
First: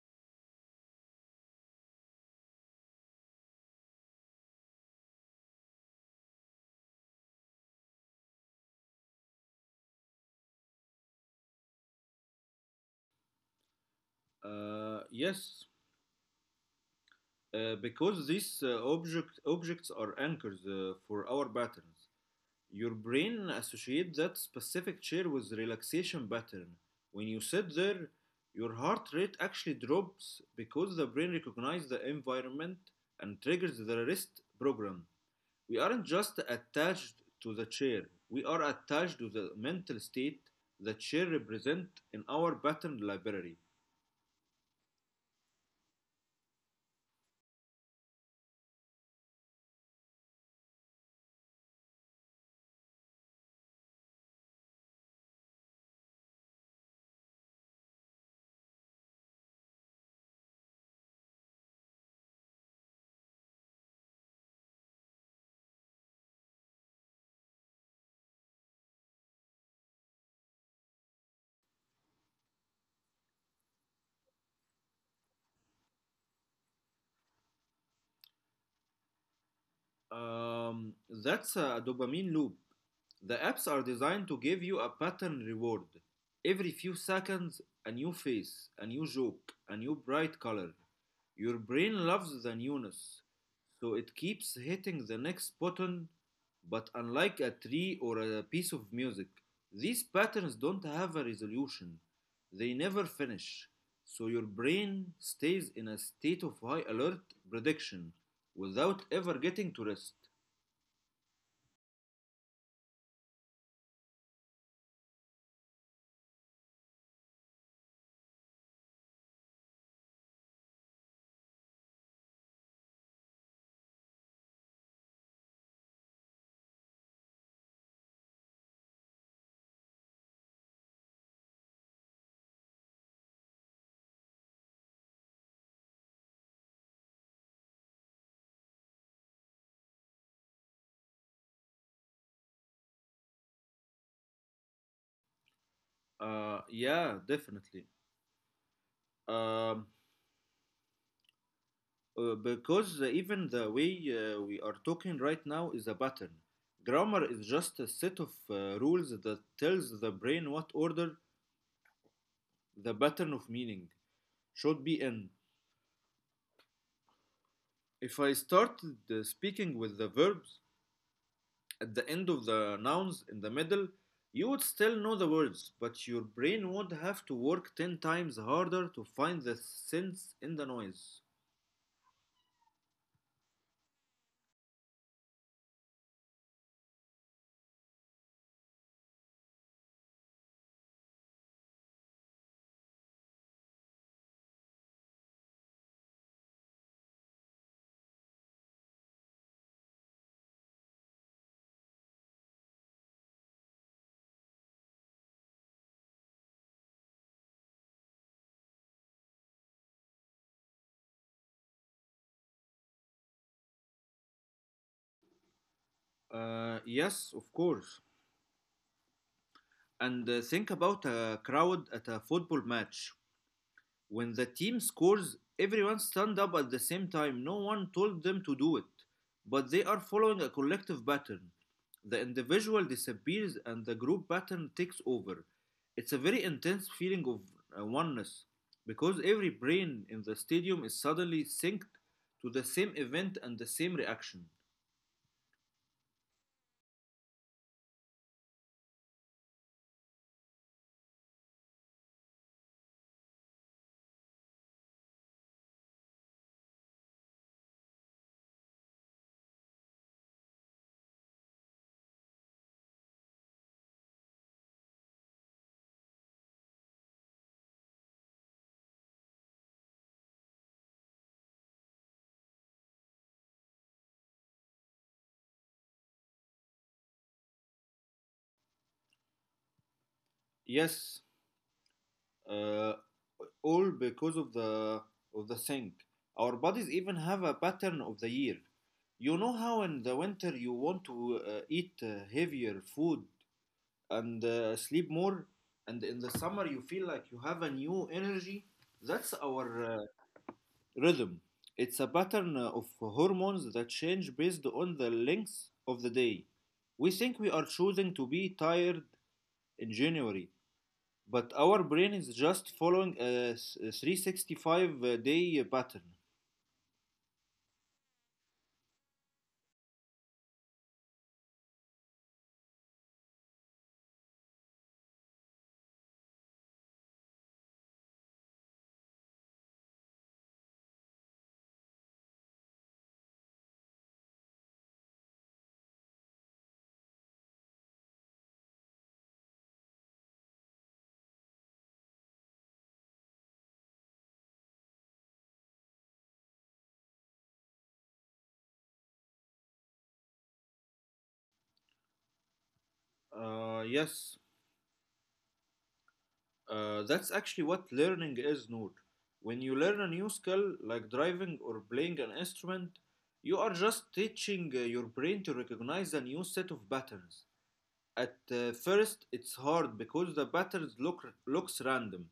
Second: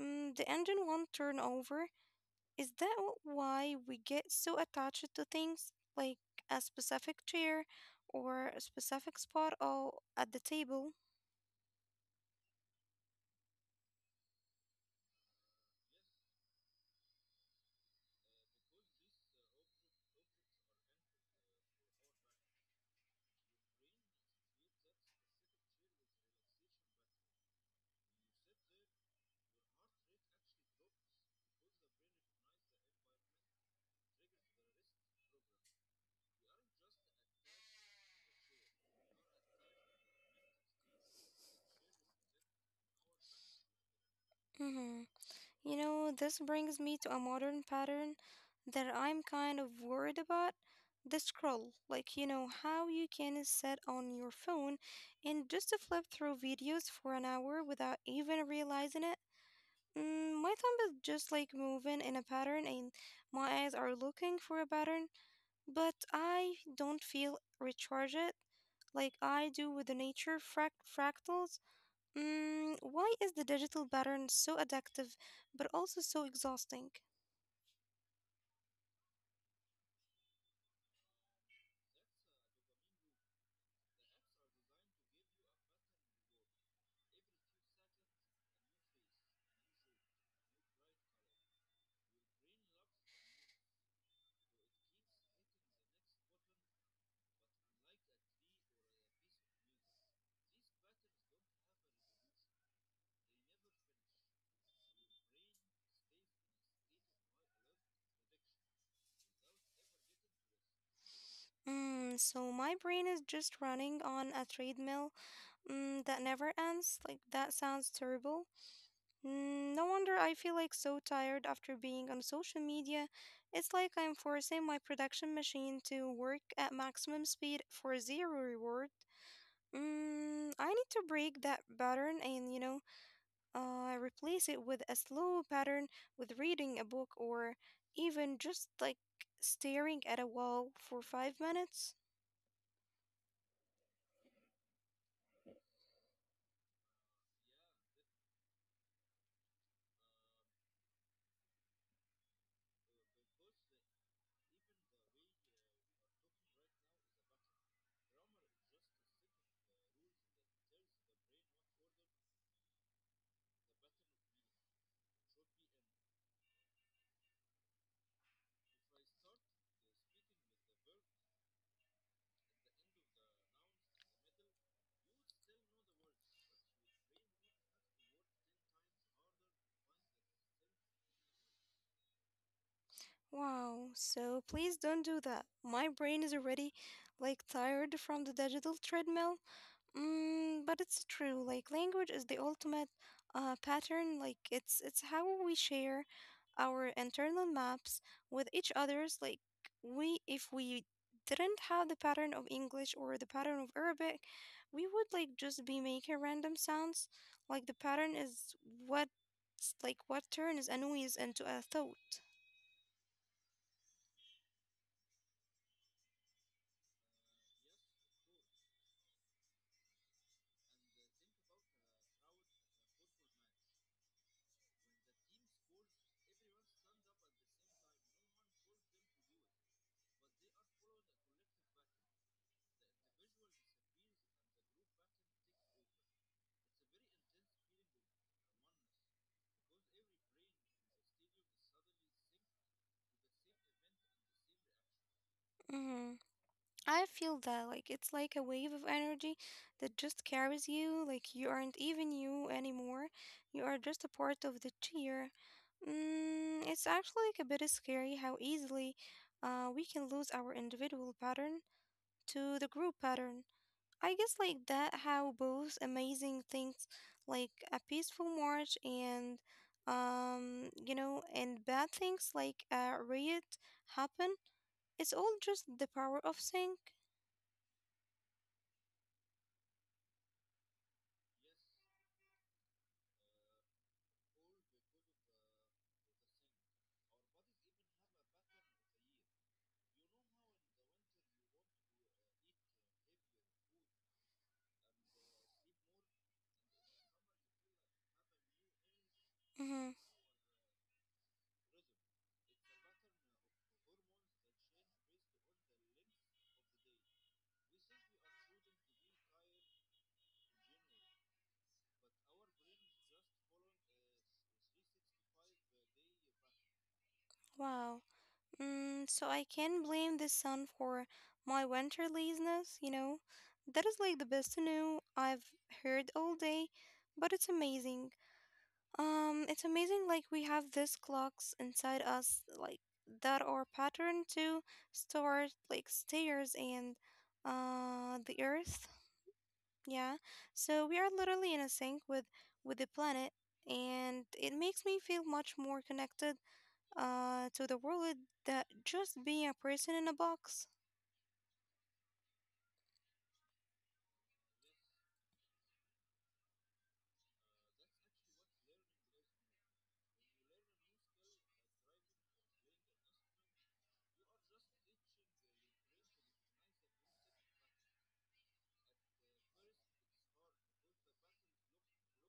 the engine won't turn over. Is why we get so attached to things like a specific chair or a specific spot or at the table?
Uh, yes, because these objects are anchors for our patterns. Your brain associates that specific chair with relaxation pattern. When you sit there, your heart rate actually drops because the brain recognizes the environment and triggers the rest program. We aren't just attached to the chair, we are attached to the mental state the chair represents in our pattern library.
Mm-hmm. You know, this brings me to a modern pattern that I'm kind of worried about. The scroll, like you know, how you can sit on your phone and just flip through videos for an hour without even realizing it. My thumb is just like moving in a pattern, and my eyes are looking for a pattern, but I don't feel recharged like I do with the fractals. Why is the digital pattern so addictive but also so exhausting?
That's a dopamine loop. The apps are designed to give you a pattern reward. Every few seconds, a new face, a new joke, a new bright color. Your brain loves the newness, so it keeps hitting the next button. But unlike a tree or a piece of music, these patterns don't have a resolution. They never finish. So your brain stays in a state of high alert prediction without ever getting to rest.
So my brain is just running on a treadmill that never ends. Like that sounds terrible. No wonder I feel like so tired after being on social media. It's like I'm forcing my production machine to work at maximum speed for zero reward. I need to break that pattern and, you know, replace it with a slow pattern with reading a book or even just like staring at a wall for five minutes.
Yeah, Definitely. Um, because even the way we are talking right now is a pattern. Grammar is just a set of rules that tells the brain what order the pattern of meaning should be in. If I started speaking with the verbs at the end of the nouns in the middle, you would still know the words, but your brain would have to work 10 times harder to find the sense in the noise.
Wow, so please don't do that. My brain is already like tired from the digital treadmill. But it's true. Like language is the ultimate pattern. Like it's how we share our internal maps with each others. Like we if we didn't have the pattern of English or the pattern of Arabic, we would like just be making random sounds. Like the pattern is what like what turns a noise into a thought.
Yes, of course. And think about a crowd at a football match. When the team scores, everyone stand up at the same time. No one told them to do it, but they are following a collective pattern. The individual disappears and the group pattern takes over. It's a very intense feeling of oneness because every brain in the stadium is suddenly synced to the same event and the same reaction.
Mm-hmm. I feel that like it's like a wave of energy that just carries you, like you aren't even you anymore. You are just a part of the cheer. It's actually like a bit scary how easily we can lose our individual pattern to the group pattern. I guess like that how both amazing things like a peaceful march and you know and bad things like a riot happen. It's all just the power of sync.
Yes, uh, all because of the sink. Our bodies even have a pattern of the year. You know how in the winter you want to eat heavier food and sleep more, and in the summer you feel like you have a new energy. That's our
Mhm.
rhythm. It's a pattern of hormones that change based on the length of the day. We think we are choosing to be tired in January, but our brain is just following a 365-day pattern.
Wow. So I can blame the sun for my winter laziness, you know? That is like the best new I've heard all day, but it's amazing. It's amazing like we have these clocks inside us, like that are patterned to stars, like stairs and the earth. Yeah. So we are literally in a sync with the planet and it makes me feel much more connected to the world that just being a person in a box.
Uh, yes, that's actually what learning is, Noor. When you learn a new skill like driving or playing an instrument, you are just teaching your brain to recognize a new set of patterns. At first, it's hard because the patterns looks random,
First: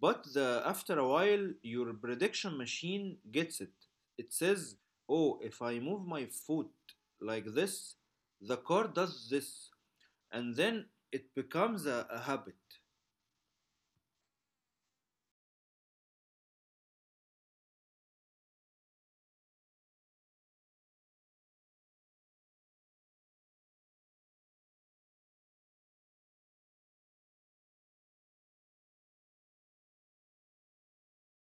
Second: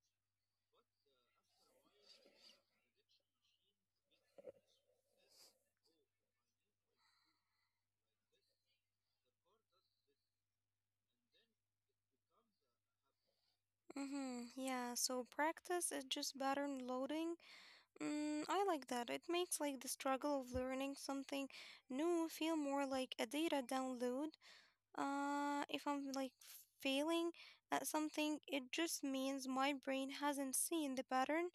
After a while, your prediction machine gets it. It says, oh, if I move my foot like this, the car does this. And then it becomes a habit.
Mm-hmm, yeah, so practice is just pattern loading. I like that. It makes like the struggle of learning something new feel more like a data download. If I'm like failing at something, it just means my brain hasn't seen the pattern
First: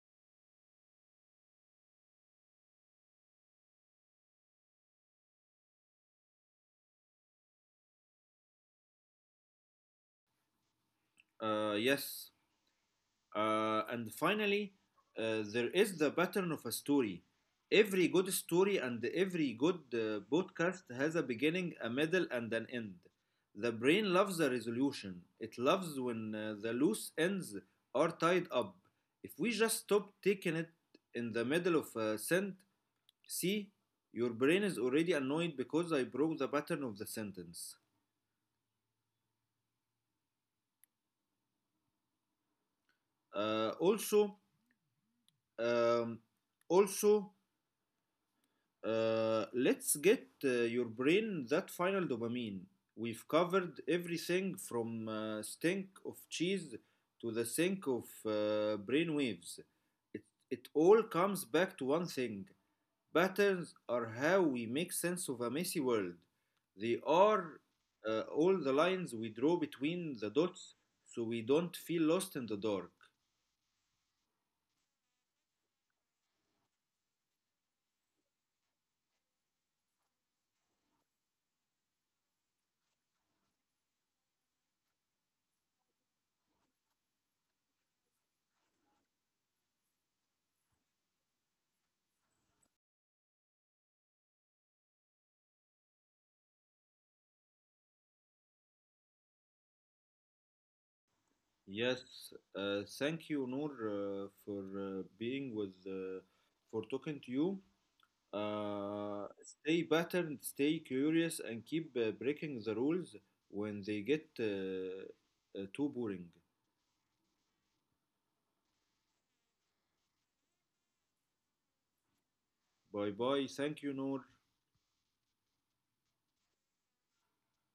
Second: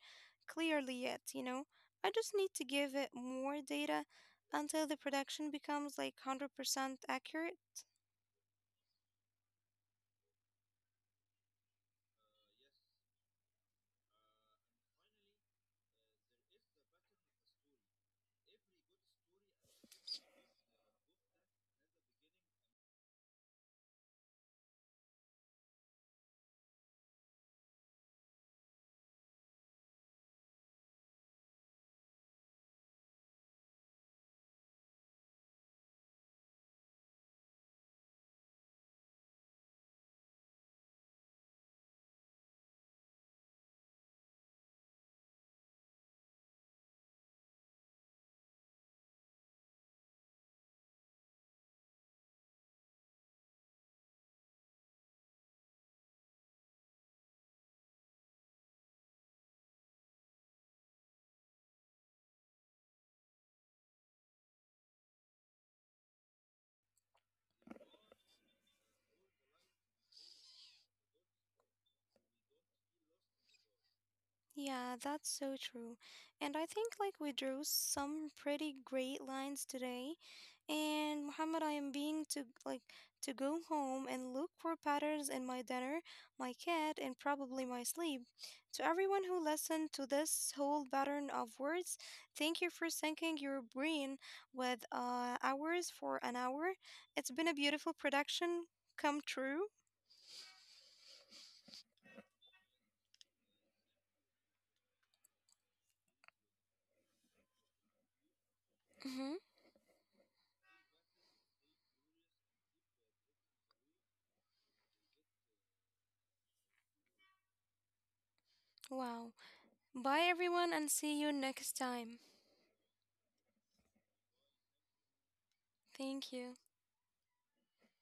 clearly yet, you know? I just need to give it more data until the production becomes like 100% accurate.
Yes, uh, and finally, there is the pattern of a story. Every good story and every good podcast has a beginning, a middle, and an end. The brain loves a resolution. It loves when the loose ends are tied up. If we just stop taking it in the middle of a sentence, see, your brain is already annoyed because I broke the pattern of the sentence. Uh, also, um, Also, let's get your brain that final dopamine. We've covered everything from stink of cheese to the sink of brain waves. It, it all comes back to one thing patterns are how we make sense of a messy world. They are all the lines we draw between the dots so we don't feel lost in the dark.
Yeah, that's so true. And I think like we drew some pretty great lines today. And Muhammad, I am being to like to go home and look for patterns in my dinner, my cat, and probably my sleep. To everyone who listened to this whole pattern of words, thank you for sinking your brain with hours for an hour. It's been a beautiful production come true.
Yes, thank you, Noor, for for talking to you.
Mm-hmm.
Stay patterned, stay curious, and keep breaking the rules when they get too boring.
Wow. Bye everyone and see you next time.
Bye bye. Thank you, Noor.
Thank you.